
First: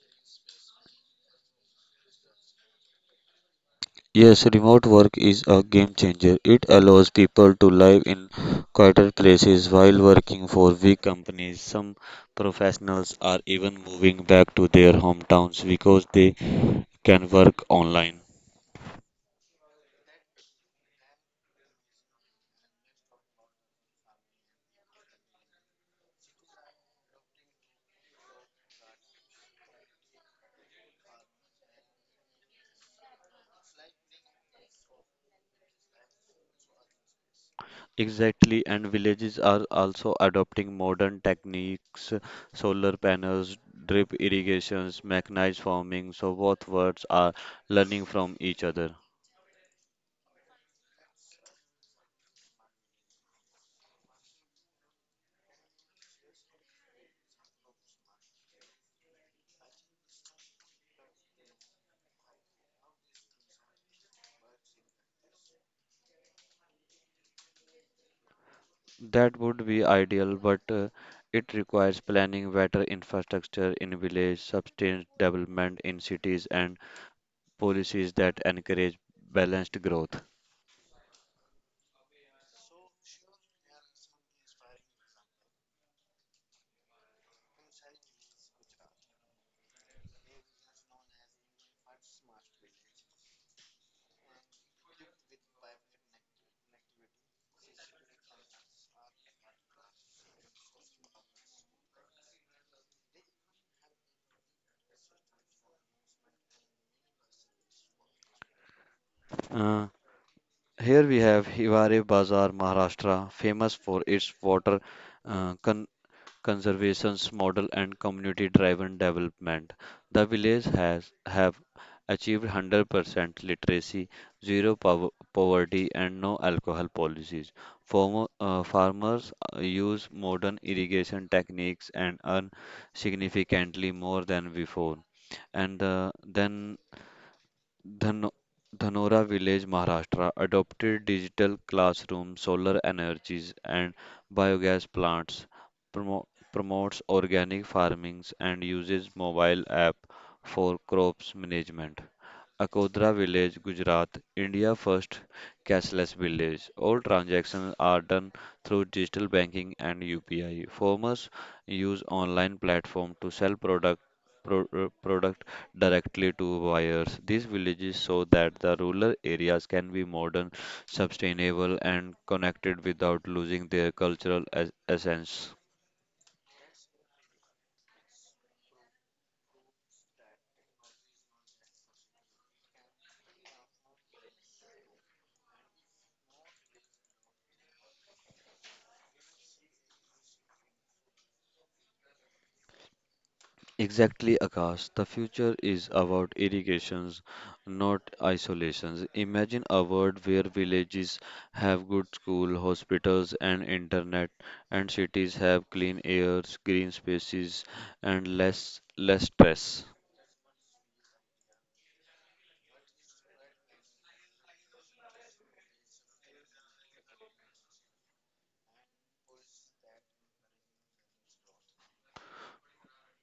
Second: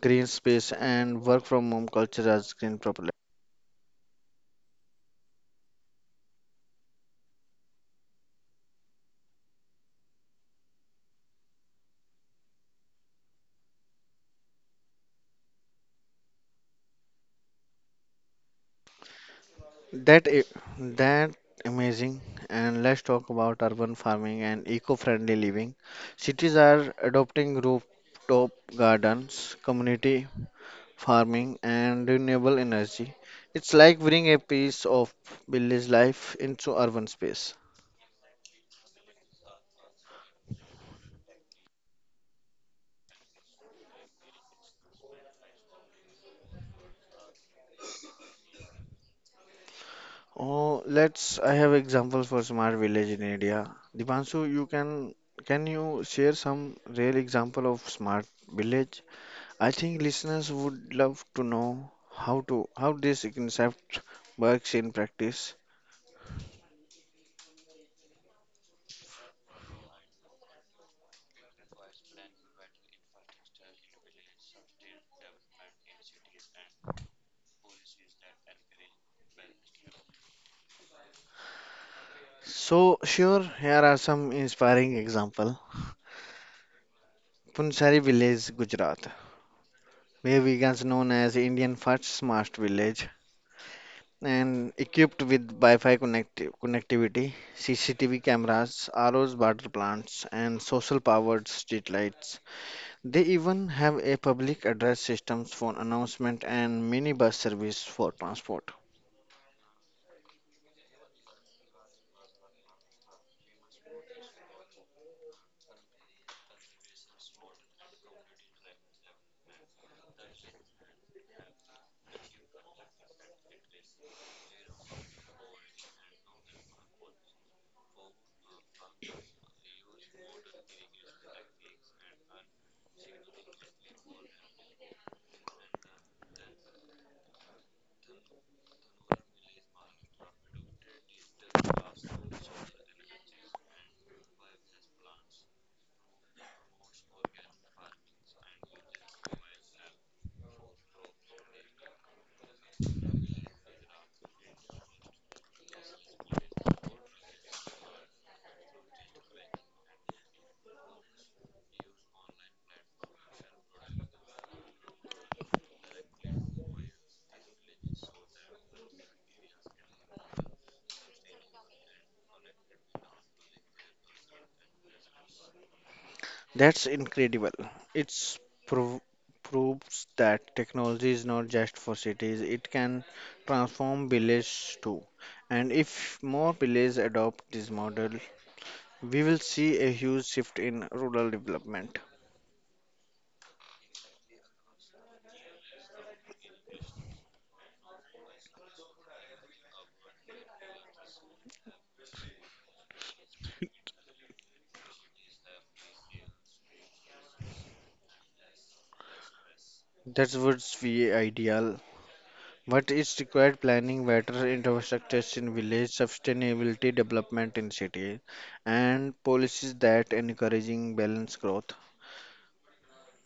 A: green space, and work from home culture are growing.
B: Yes, remote work is a game changer. It allows people to live in quieter places while working for big companies. Some professionals are even moving back to their hometowns because they can work online.
A: That i- that amazing. And let's talk about urban farming and eco-friendly living. Cities are adopting rooftop gardens, community farming, and renewable energy. It's like bringing a piece of village life into urban space.
B: Exactly, and villages are also adopting modern techniques, solar panels, drip irrigations, mechanized farming. So both worlds are learning from each other.
A: Oh, let's. I have examples for smart village in India. Dipanshu, you can you share some real example of smart village? I think listeners would love to know how this concept works in practice.
B: That would be ideal, but it requires planning better infrastructure in village, sustained development in cities, and policies that encourage balanced growth.
A: So sure, here are some inspiring example. Punsari village, Gujarat, where vegans known as Indian first smart village and equipped with Wi-Fi connectivity, CCTV cameras, ROs water plants, and social powered street lights. They even have a public address systems for announcement and minibus service for transport.
B: Uh, here we have Hiware Bazar, Maharashtra, famous for its water uh, conservations model and community-driven development. The village has have achieved 100% literacy, poverty, and no alcohol policies. Farmers use modern irrigation techniques and earn significantly more than before. And then Dhano- Dhanora village, Maharashtra adopted digital classroom, solar energies and biogas plants, promo- promotes organic farming and uses mobile app for crops management. Akodra village, Gujarat, India first cashless village. All transactions are done through digital banking and UPI. Farmers use online platform to sell product directly to buyers. These villages show that the rural areas can be modern, sustainable and connected without losing their cultural essence.
A: That's incredible. It's prov proves that technology is not just for cities, it can transform villages too. And if more villages adopt this model, we will see a huge shift in rural development.
B: Exactly, Akash. The future is about irrigations, not isolations. Imagine a world where villages have good school, hospitals, and internet, and cities have clean airs, green spaces, and less stress.
A: That's what's we ideal. But it's required planning better infrastructures in village, sustainability development in city, and policies that encouraging balanced growth.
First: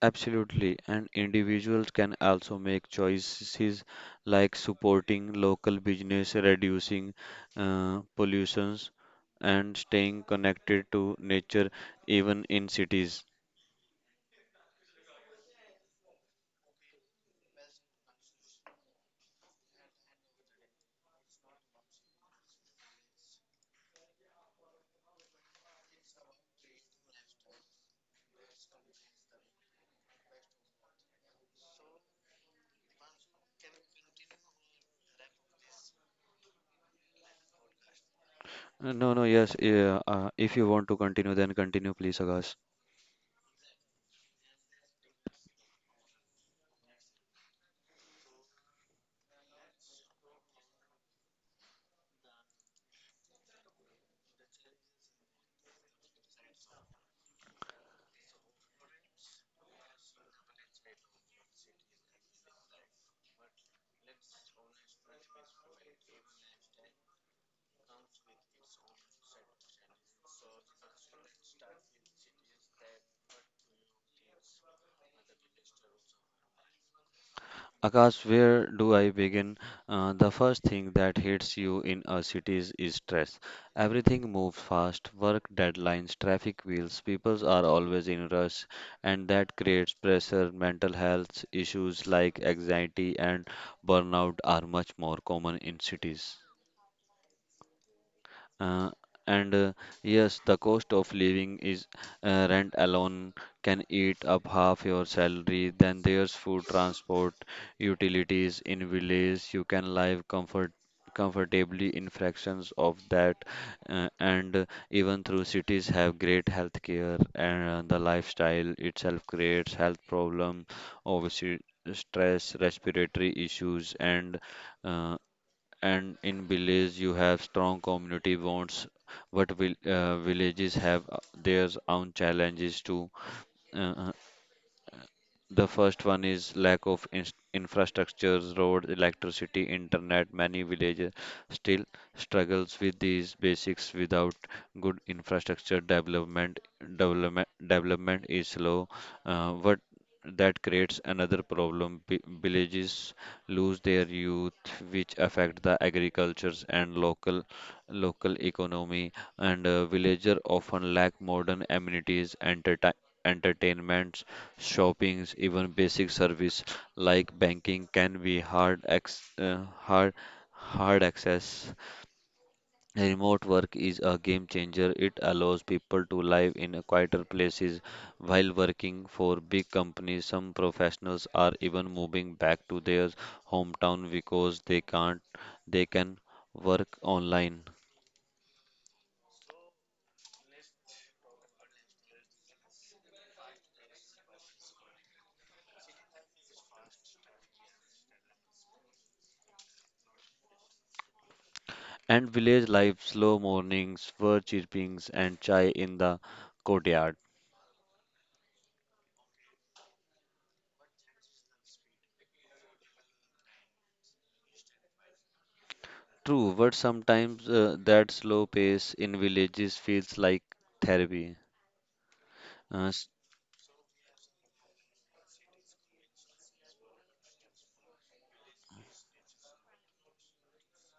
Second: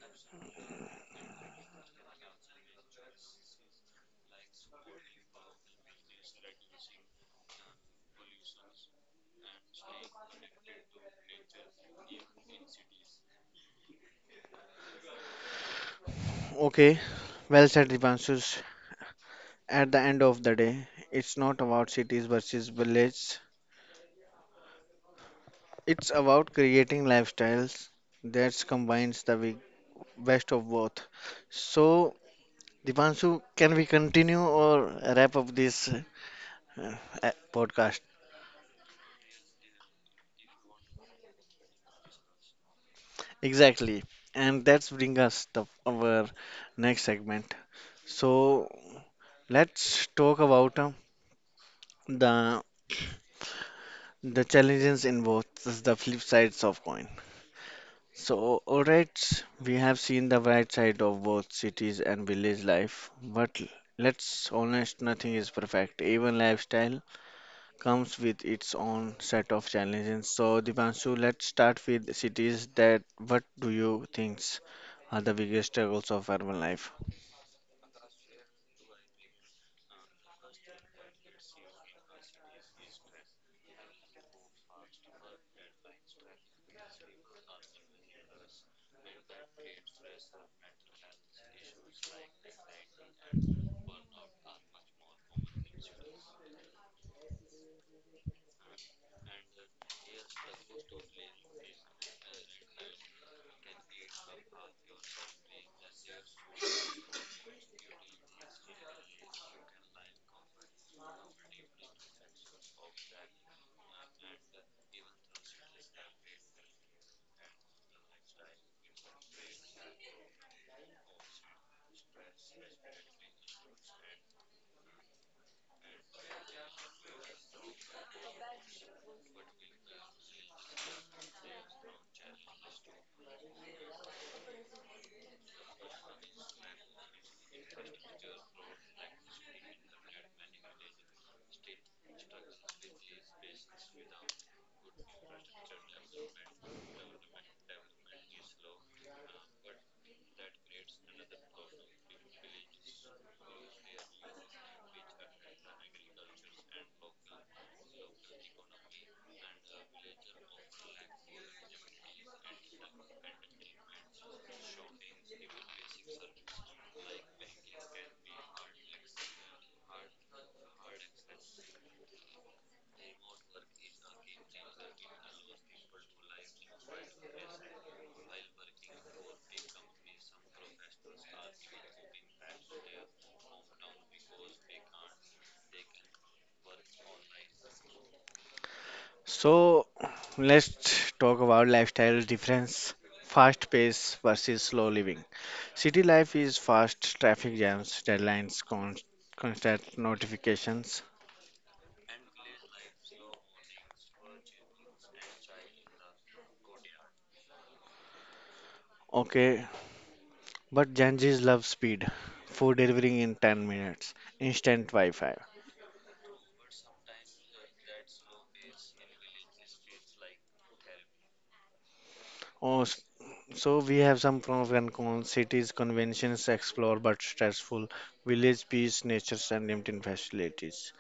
B: Absolutely, and individuals can also make choices like supporting local business, reducing pollutions, and staying connected to nature even in cities.
A: Okay, well said, Dipanshus. At the end of the day, it's not about cities versus villages. It's about creating lifestyles that combines the best of both. So, Dipanshu, can we continue or wrap up this uh, podcast?
B: No, no, yes. Yeah, if you want to continue, then continue, please, Akash.
A: Exactly. And that's bring us the our next segment. So, let's talk about the the challenges in both the flip sides of coin. So, alright, we have seen the bright side of both cities and village life, but let's honest, nothing is perfect. Even lifestyle comes with its own set of challenges. So, Dipanshu, let's start with cities, that what do you think are the biggest struggles of urban life?
B: Akash, where do I begin? The first thing that hits you in a city is stress. Everything moves fast, work deadlines, traffic wheels, people are always in rush, and that creates pressure. Mental health issues like anxiety and burnout are much more common in cities. Uh, and Yes, the cost of living is rent alone can eat up half your salary. Then there's food, transport, utilities in village. You can live comfortably in fractions of that, and even through cities have great health care and the lifestyle itself creates health problem, obviously stress, respiratory issues, uh, and in village you have strong community bonds but villages have their own challenges too. Uh, uh, the first one is lack of infrastructures, road, electricity, internet. Many villages still struggles with these basics without good infrastructure development. Development is slow, but that creates another problem. Villages lose their youth, which affect the agricultures and local economy. And villager often lack modern amenities, entertainments shoppings, even basic service like banking can be hard ex- hard hard access. Remote work is a game changer. It allows people to live in a quieter places while working for big companies. Some professionals are even moving back to their hometown because they can't they can work online.
A: So, let's talk about lifestyle difference. Fast pace versus slow living. City life is fast, traffic jams, deadlines, constant notifications.
B: And village life, slow mornings, bird chirpings, and chai in the courtyard.
A: Okay, but Gen Zs love speed. Food delivery in 10 minutes. Instant Wi-Fi.
B: True, but sometimes that slow pace in villages feels like therapy.
A: Oh,
B: Uh, s-
A: so we have some pros and cons. Cities, conventions, explore but stressful. Village, peace, nature, and limited facilities.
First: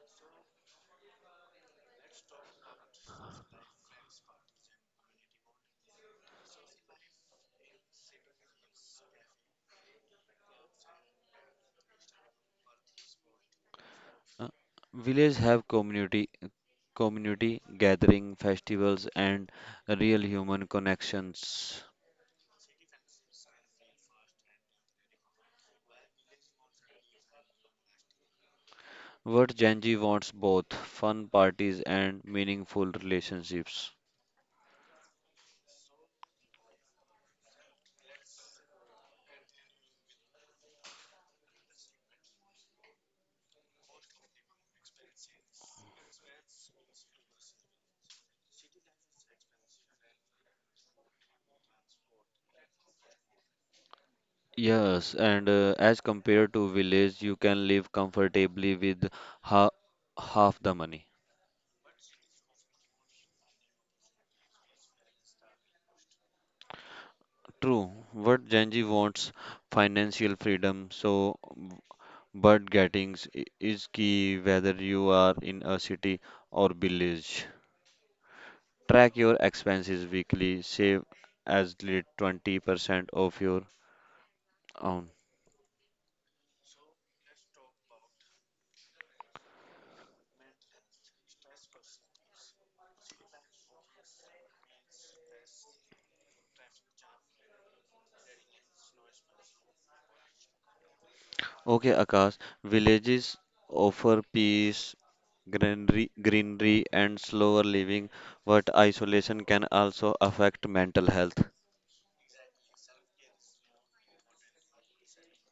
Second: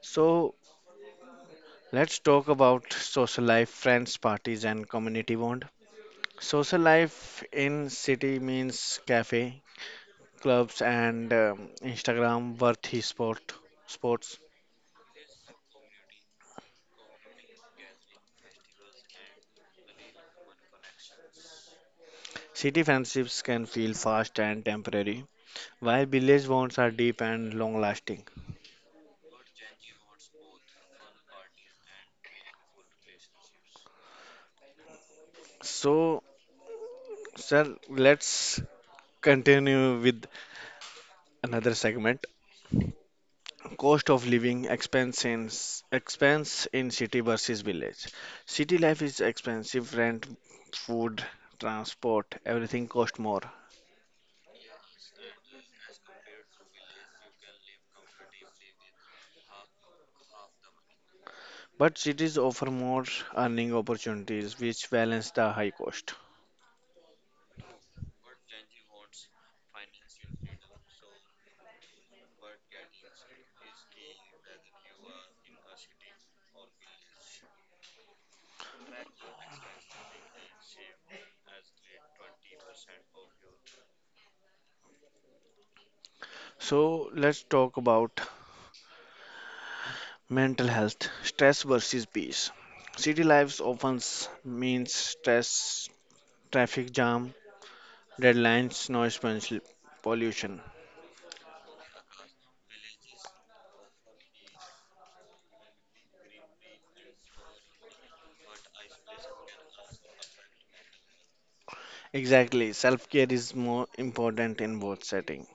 A: So let's talk about social life, friends, parties, and community bond. Social life in city means cafe, clubs, and Instagram worthy sports.
B: uh, Village have community gathering, festivals, and real human connections.
A: City friendships can feel fast and temporary. Why village bonds are deep and long lasting.
B: What Genji wants both fun parties and meaningful relationships.
A: So, sir, let's continue with another segment, cost of living, expense in city versus village. City life is expensive, rent, food, transport, everything cost more,
B: Yes, and as compared to village, you can live comfortably with ha half the money.
A: but cities offer more earning opportunities which balance the high cost.
B: True, what Genji wants financial freedom, so but gettings is key whether you are in a city or village. Track your expenses weekly, save as little 20% of your own.
A: So let's talk about mental health, stress versus peace. City lives often means stress, traffic jam, deadlines, noise pollution.
B: Okay, Akash, villages offer peace, greenery, and slower living, but isolation can also affect mental health.
A: Exactly, self care is more important in both settings.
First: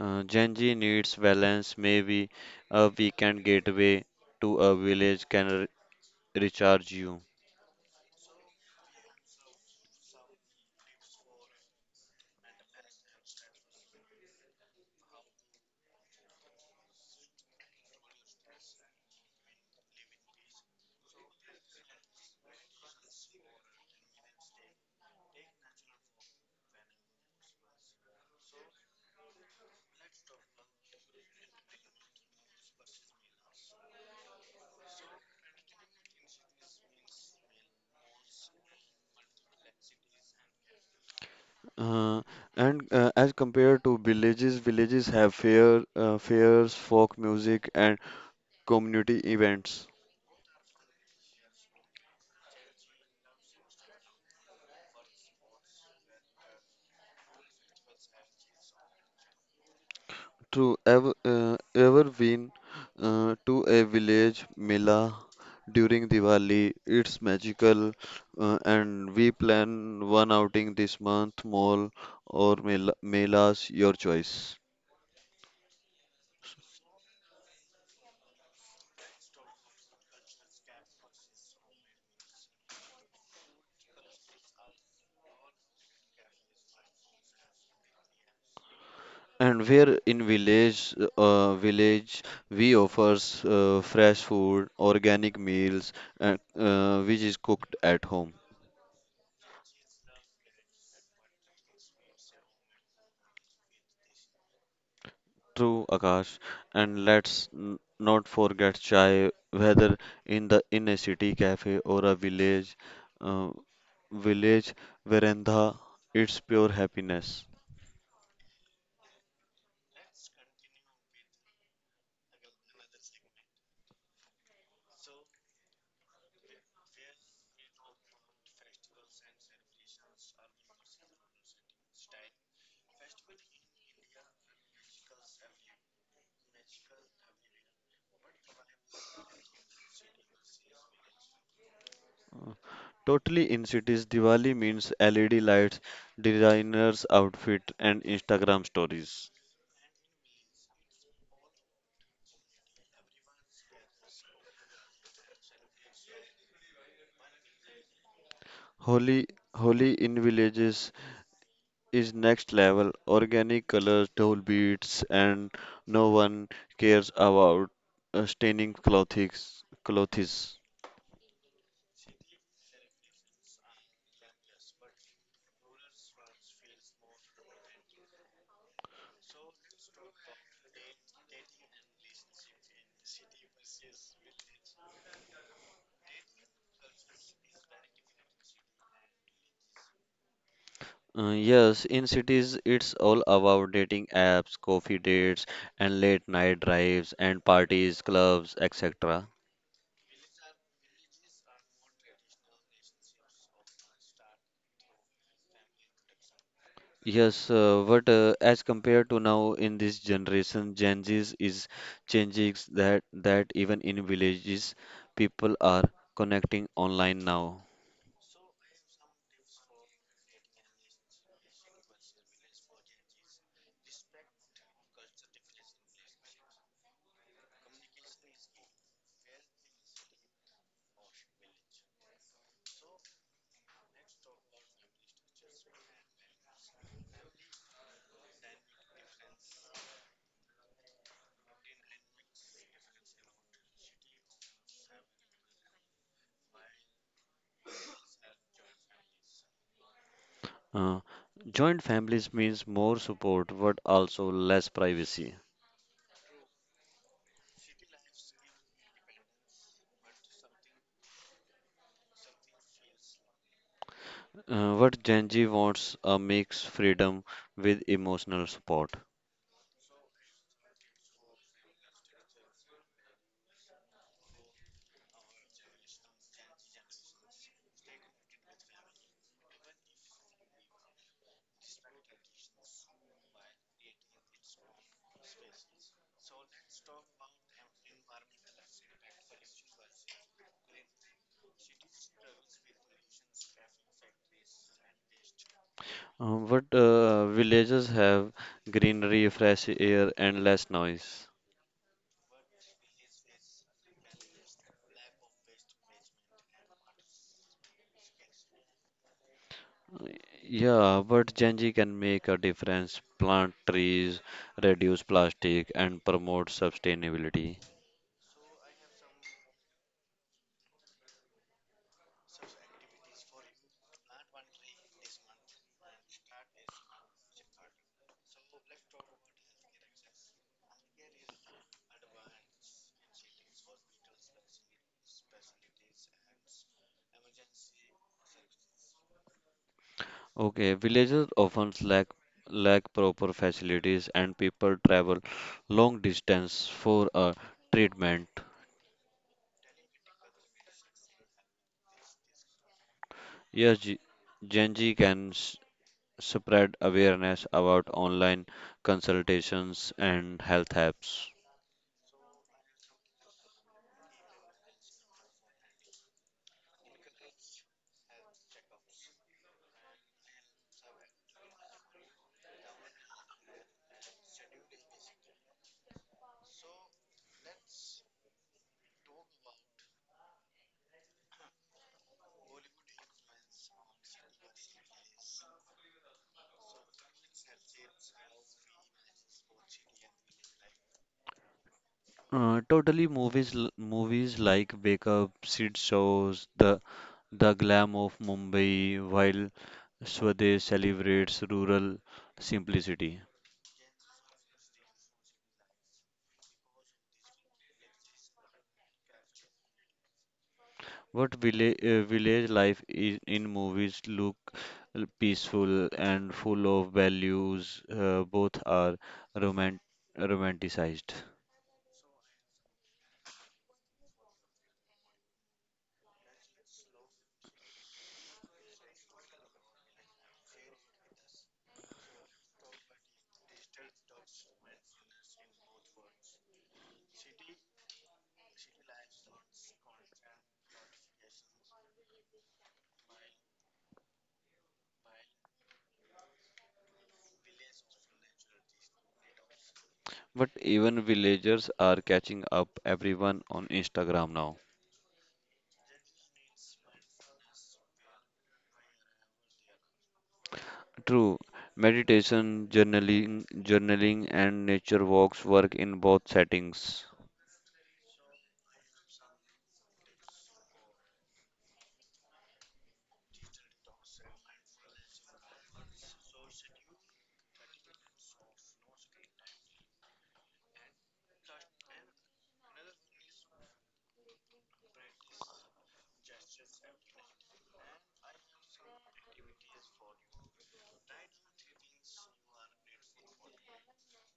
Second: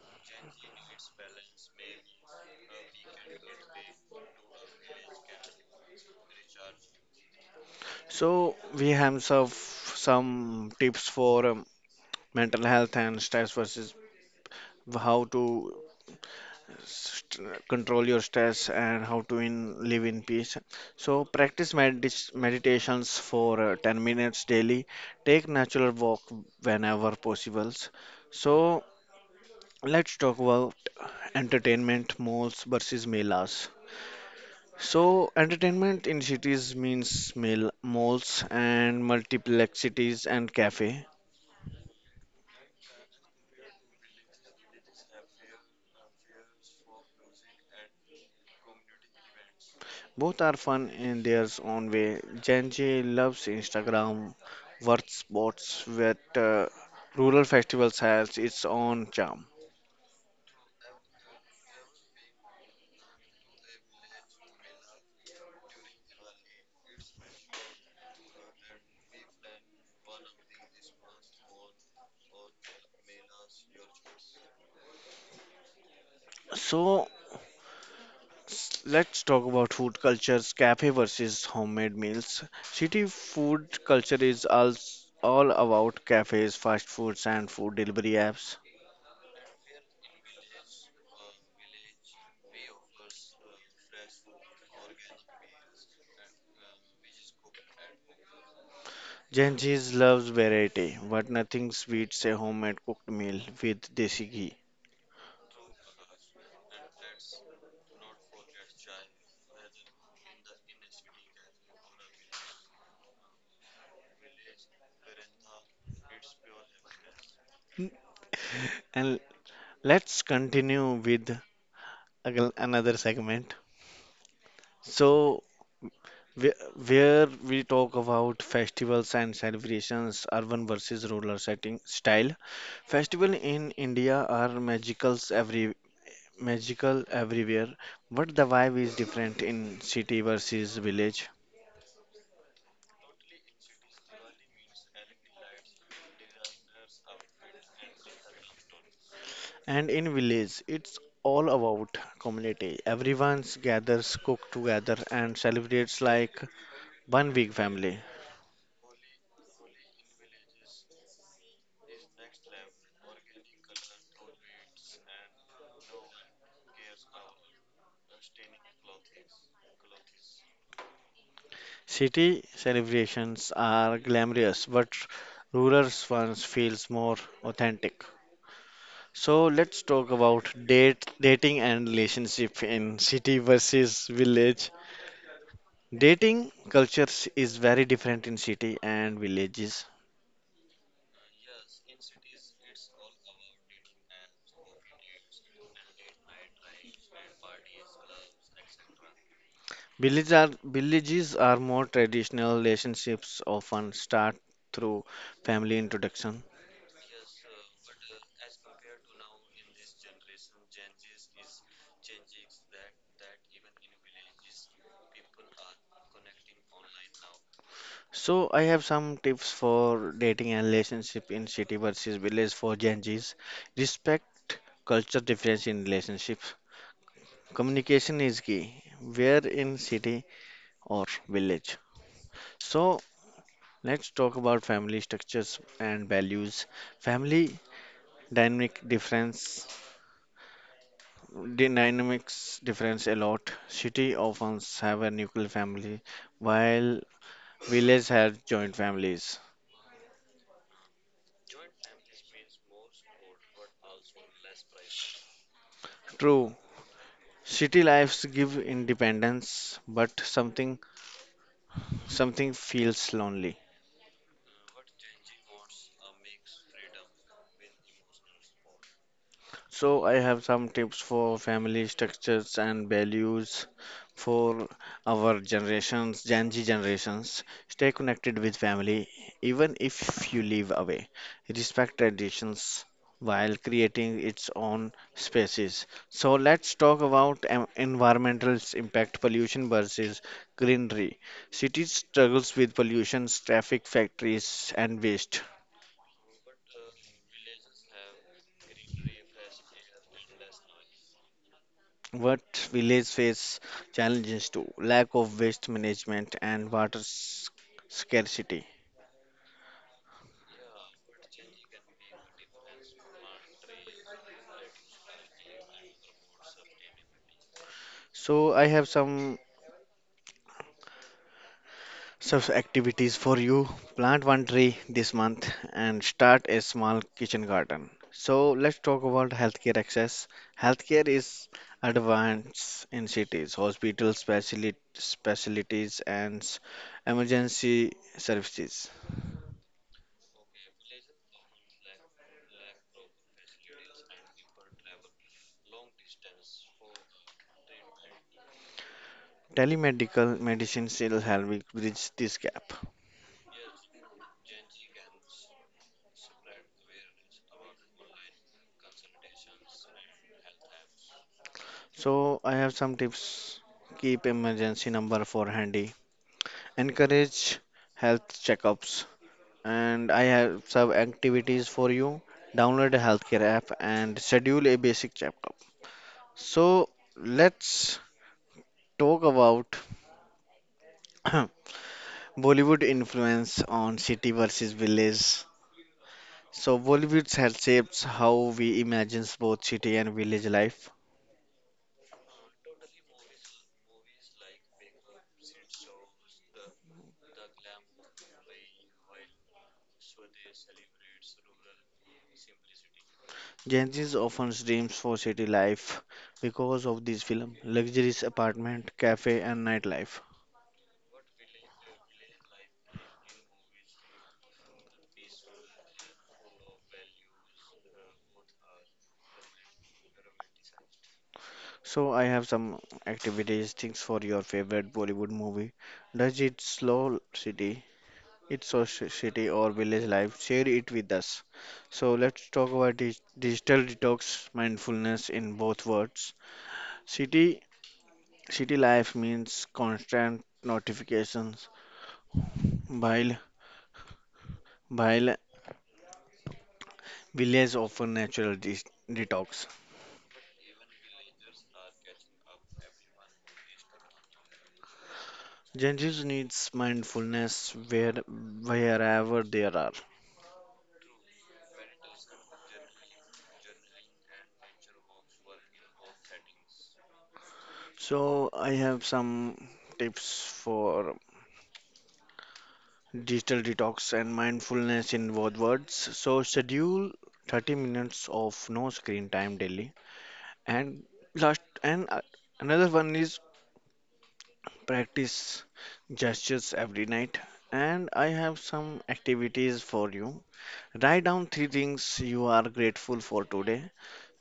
B: Gen Z needs balance, maybe a weekend getaway to a village can recharge you.
A: So, we have some tips for mental health and stress versus how to control your stress and how to live in peace. So, practice meditations for 10 minutes daily, take natural walk whenever possible. So, let's talk about entertainment, malls versus melas. So, entertainment in cities means malls and multiplexes and cafe.
B: Uh, and As compared to villages, villages have fairs, folk music, and community events.
A: Both are fun in their own way. Gen Z loves Instagram, worth spots, where rural festivals has its own charm.
B: Ever been to a village mela during Diwali, it's magical, and we plan one outing this month, mall or mela, melas, your choice.
A: So let's talk about food cultures, cafe versus homemade meals. City food culture is all about cafes, fast foods, and food delivery apps.
B: And we in village, we offers fresh food, organic meals, and, which is cooked at home.
A: Gen Zs loves variety, but nothing beats a homemade cooked meal with desi ghee.
B: True, Akash. And let's not forget chai, whether in a city cafe or a village, uh, village veranda, it's pure happiness.
A: N- And let's continue with another segment. So, wh- where we talk about festivals and celebrations, urban versus rural setting style. Festival in India are magical everywhere, but the vibe is different in city versus village.
B: Totally in cities, Diwali means LED lights, designers' outfit, and Instagram stories.
A: And in village, it's all about community. Everyone's gathers, cook together, and celebrates like one big family.
B: Holi, Holi in villages is next level. Organic colors, dull beads, and no one cares about staining clothes. Clothes.
A: City celebrations are glamorous, but rural ones feels more authentic. So let's talk about dating and relationship in city versus village. Dating cultures is very different in city and villages.
B: Yes, in cities it's all about dating apps, coffee dates, and late night drives and parties, clubs, etc.
A: Villages are more traditional. Relationships often start through family introduction.
B: Yes, but as compared to now in this generation, Gen Z is changing that even in villages, people are connecting online now.
A: So I have some tips for dating and relationship in city versus village for Gen Zs. Respect culture difference in relationships. Communication is key. Where, in city or village? So let's talk about family structures and values. Family dynamic difference. The dynamics difference a lot. City often have a nuclear family, while village have joint families.
B: Uh, Joint families means more support, but also less privacy.
A: True, city lives give independence, but something feels lonely.
B: What Gen Z wants a mix freedom with emotional support.
A: So I have some tips for family structures and values for our generations, Gen Z generations. Stay connected with family, even if you live away. Respect traditions while creating its own spaces. So let's talk about environmental impact, pollution versus greenery. Cities struggles with pollution, traffic, factories, and waste.
B: What Villages have greenery, fresh air, and less noise.
A: What village face challenges to lack of waste management and water scarcity.
B: Yeah, but Gen Z can make a difference, plant trees, reduce plastic, and promote sustainability.
A: So I have some such activities for you. Plant one tree this month and start a small kitchen garden. So let's talk about healthcare access. Healthcare is advanced in cities, hospitals, specialties, and emergency services.
B: Okay, villages often lack proper facilities, and people travel long distance for a treatment.
A: Telemedical medicine still help bridge this gap.
B: Yes, Gen Z can s spread awareness about online consultations and health apps.
A: So I have some tips. Keep emergency number for handy. Encourage health checkups. And I have some activities for you. Download a healthcare app and schedule a basic checkup. So let's talk about Bollywood influence on city versus village. So Bollywood has shaped how we imagine both city and village life.
B: Totally, movies like Wake Up, Sid shows the glam of Mumbai while Swadesh celebrates rural simplicity.
A: Gen Z often dreams for city life because of this film, luxurious apartment, cafe, and nightlife.
B: What village, Village life in movies look peaceful and full of values, both are romant- romanticized.
A: So I have some activities, things for your favorite Bollywood movie. Does it slow city? It's a city or village life. Share it with us. So let's talk about digital detox, mindfulness in both words. City city life means constant notifications, while while village offer natural detox.
B: But even villagers are catching up everyone on Instagram now.
A: Gen Z needs mindfulness wherever there are.
B: True, meditation, journaling and nature walks work in both settings.
A: So I have some tips for digital detox and mindfulness in both words. So schedule 30 minutes of no screen time daily. And last and another one is practice gestures every night. And I have some activities for you. Write down three things you are grateful for today.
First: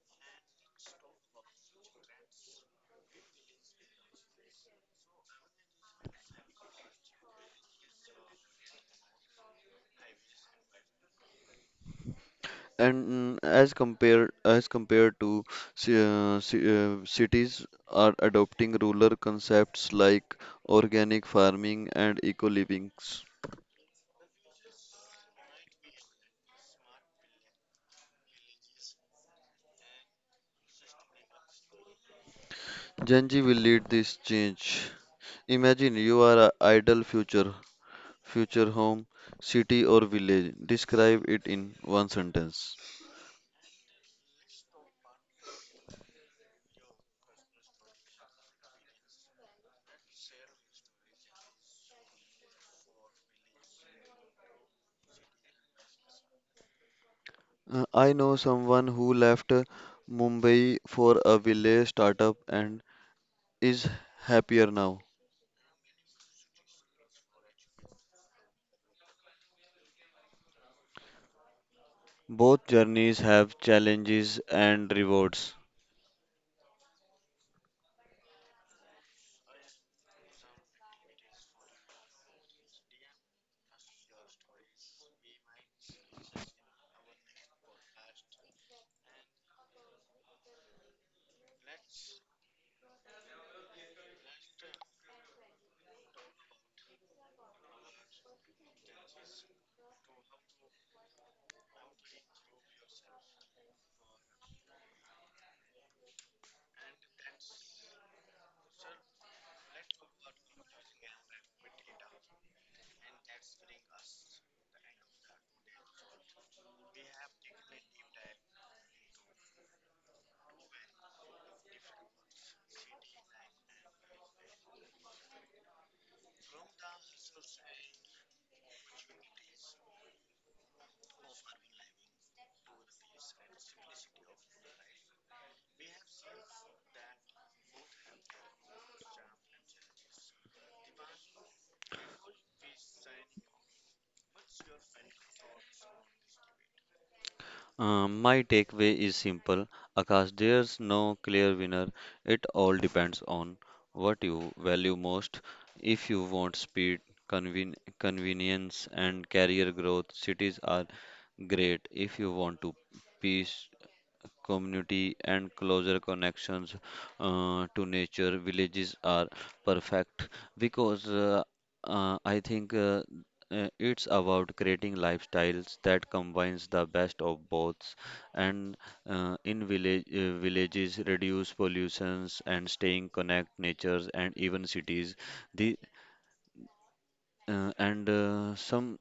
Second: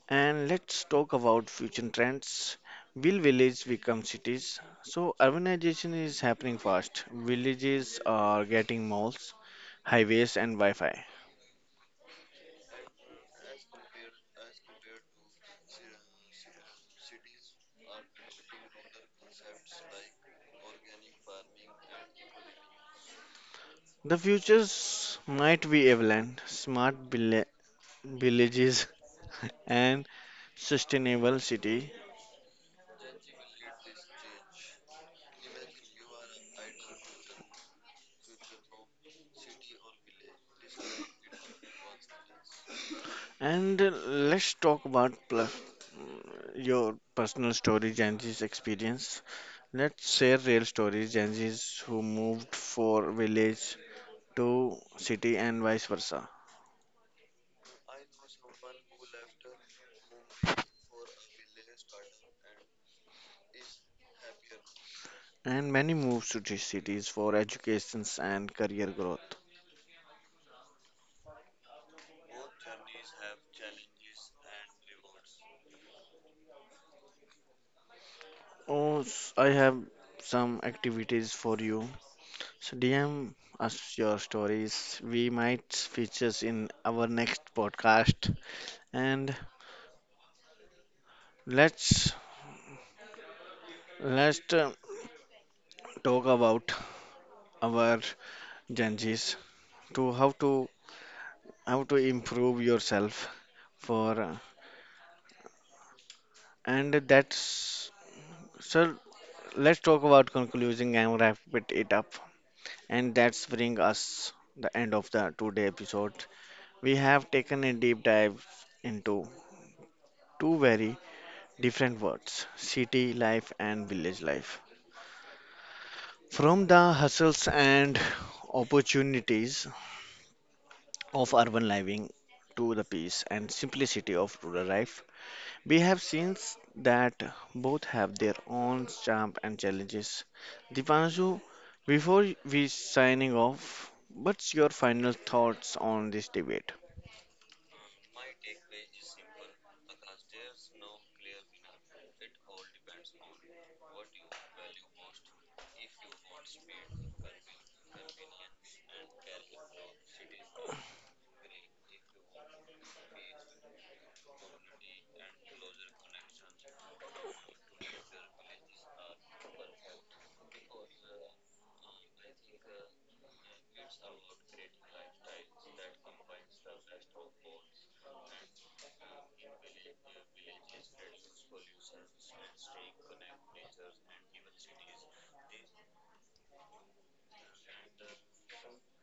A: And let's talk about future trends. Will villages become cities? So, urbanization is happening fast. Villages are getting malls, highways, and Wi Fi.
B: And as compared to cities are adopting rural concepts like organic farming and eco-livings.
A: The futures might be avalanche, smart villages, and sustainable city.
B: Gen Z will lead this change. Imagine you are a ideal future, future home, city or village. Describe it in one sentence.
A: And let's talk about plus your personal story, Genji's experience. Let's share real stories, Genji's who moved for village to city and vice versa.
B: I know someone who left Mumbai for a village startup and is happier now.
A: And many moves to these cities for educations and career growth.
B: Both journeys have challenges and rewards.
A: Oh, I have some activities for you. So DM us your stories. We might feature in our next podcast. And let's let's talk about our changes to how to improve yourself for and that's so let's talk about concluding and wrap it up. And that's bring us the end of the today episode. We have taken a deep dive into two very different words, city life and village life. From the hustles and opportunities of urban living to the peace and simplicity of rural life, we have seen that both have their own charm and challenges. Dipanshu, before we signing off, what's your final thoughts on this debate?
B: My takeaway is simple. Akash, there's no clear winner. It all depends on what you value most. If you want speed, convenience, and career growth, cities are great. If you want to peace, community, and closer connections to nature. Villages are perfect because I think it's about creating lifestyles that combines the best of both. And in villages, reduce pollutions and staying connect natures and even cities. The and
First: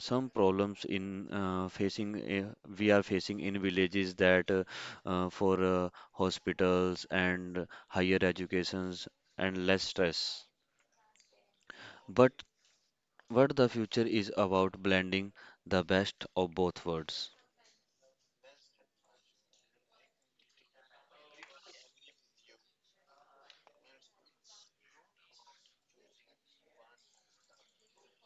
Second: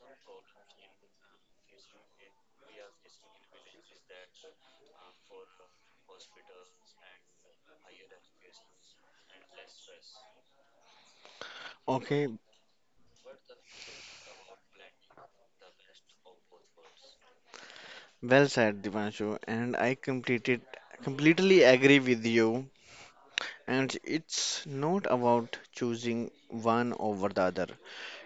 B: some problems in facing uh, we are facing in villages that for hospitals and higher educations and less stress
A: Okay,
B: but what the future is about blending the best of both worlds.
A: well said, Divanshu, and I completed completely agree with you. And it's not about choosing one over the other.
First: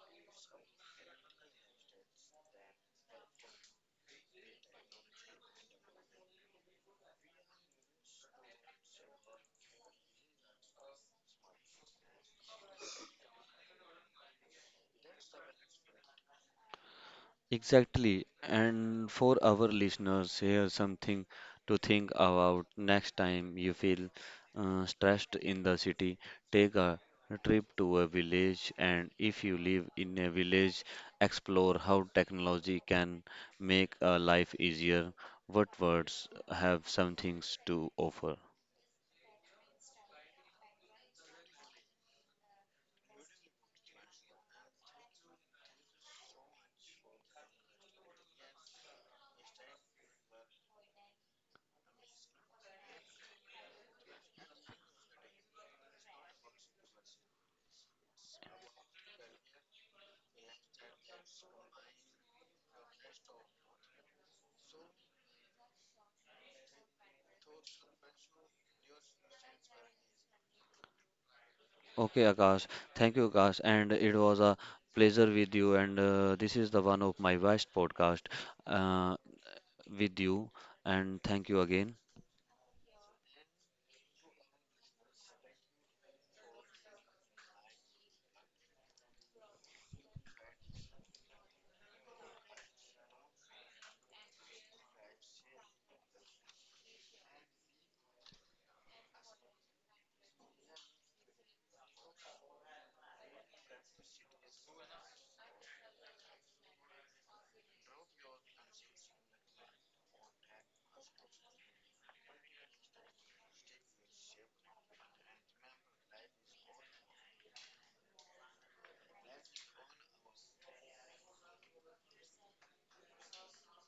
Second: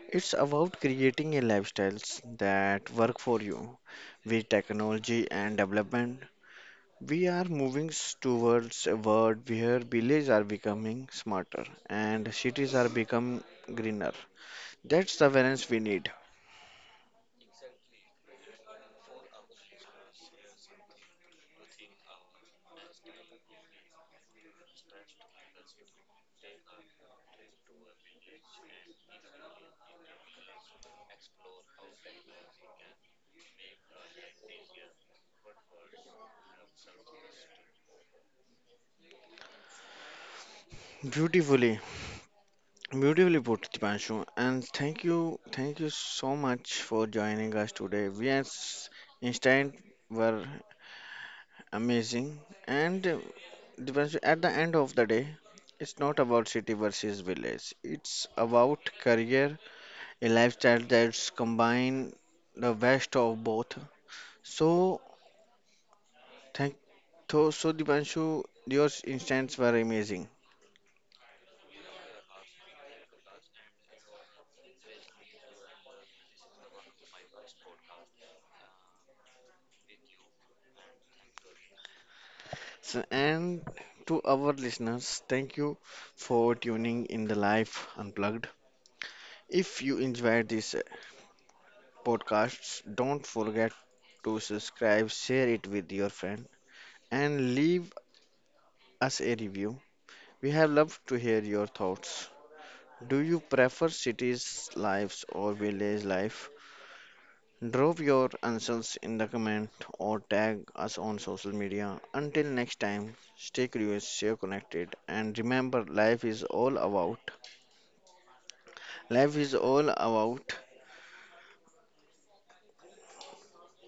A: It's about creating a lifestyles that work for you. With technology and development, we are moving towards a world where villages are becoming smarter and cities are becoming greener. That's the balance we need.
B: Exactly. And for our listeners, here's something to think about next time you feel stressed in the city. Take a trip to a village, and if you live in a village, explore how technology can make a life easier. What words have some things to offer?
A: Beautifully, Beautifully put, Dipanshu, and thank you so much for joining us today. We as Instant were amazing, and Dipanshu, at the end of the day, it's not about city versus village. It's about career, a lifestyle that's combine the best of both. So thank so Dipanshu, your instants were amazing.
B: Okay, Akash. Thank you, Akash. And it was a pleasure with you. And this is the one of my best podcast. Uh, with you. And thank you again.
A: So and to our listeners, thank you for tuning in the Life Unplugged. If you enjoy this podcast, don't forget to subscribe, share it with your friend, and leave us a review. We have loved to hear your thoughts. Do you prefer cities lives or village life? Drop your answers in the comment or tag us on social media. Until next time, stay curious, stay connected, and remember life is all about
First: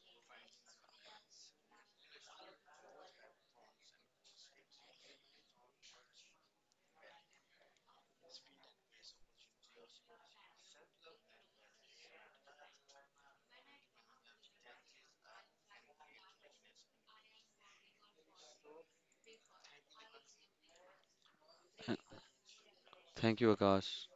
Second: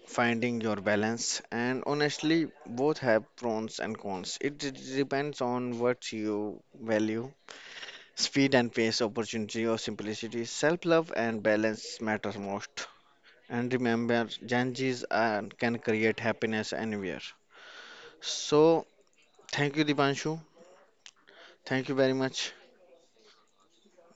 A: finding your balance, and honestly both have pros and cons. It depends on what you value, speed and pace, opportunity or simplicity. Self-love and balance matter most, and remember janjis are, can create happiness anywhere. So thank you, Dipanshu, thank
B: Uh,
A: you very much.
B: Thank you, Akash.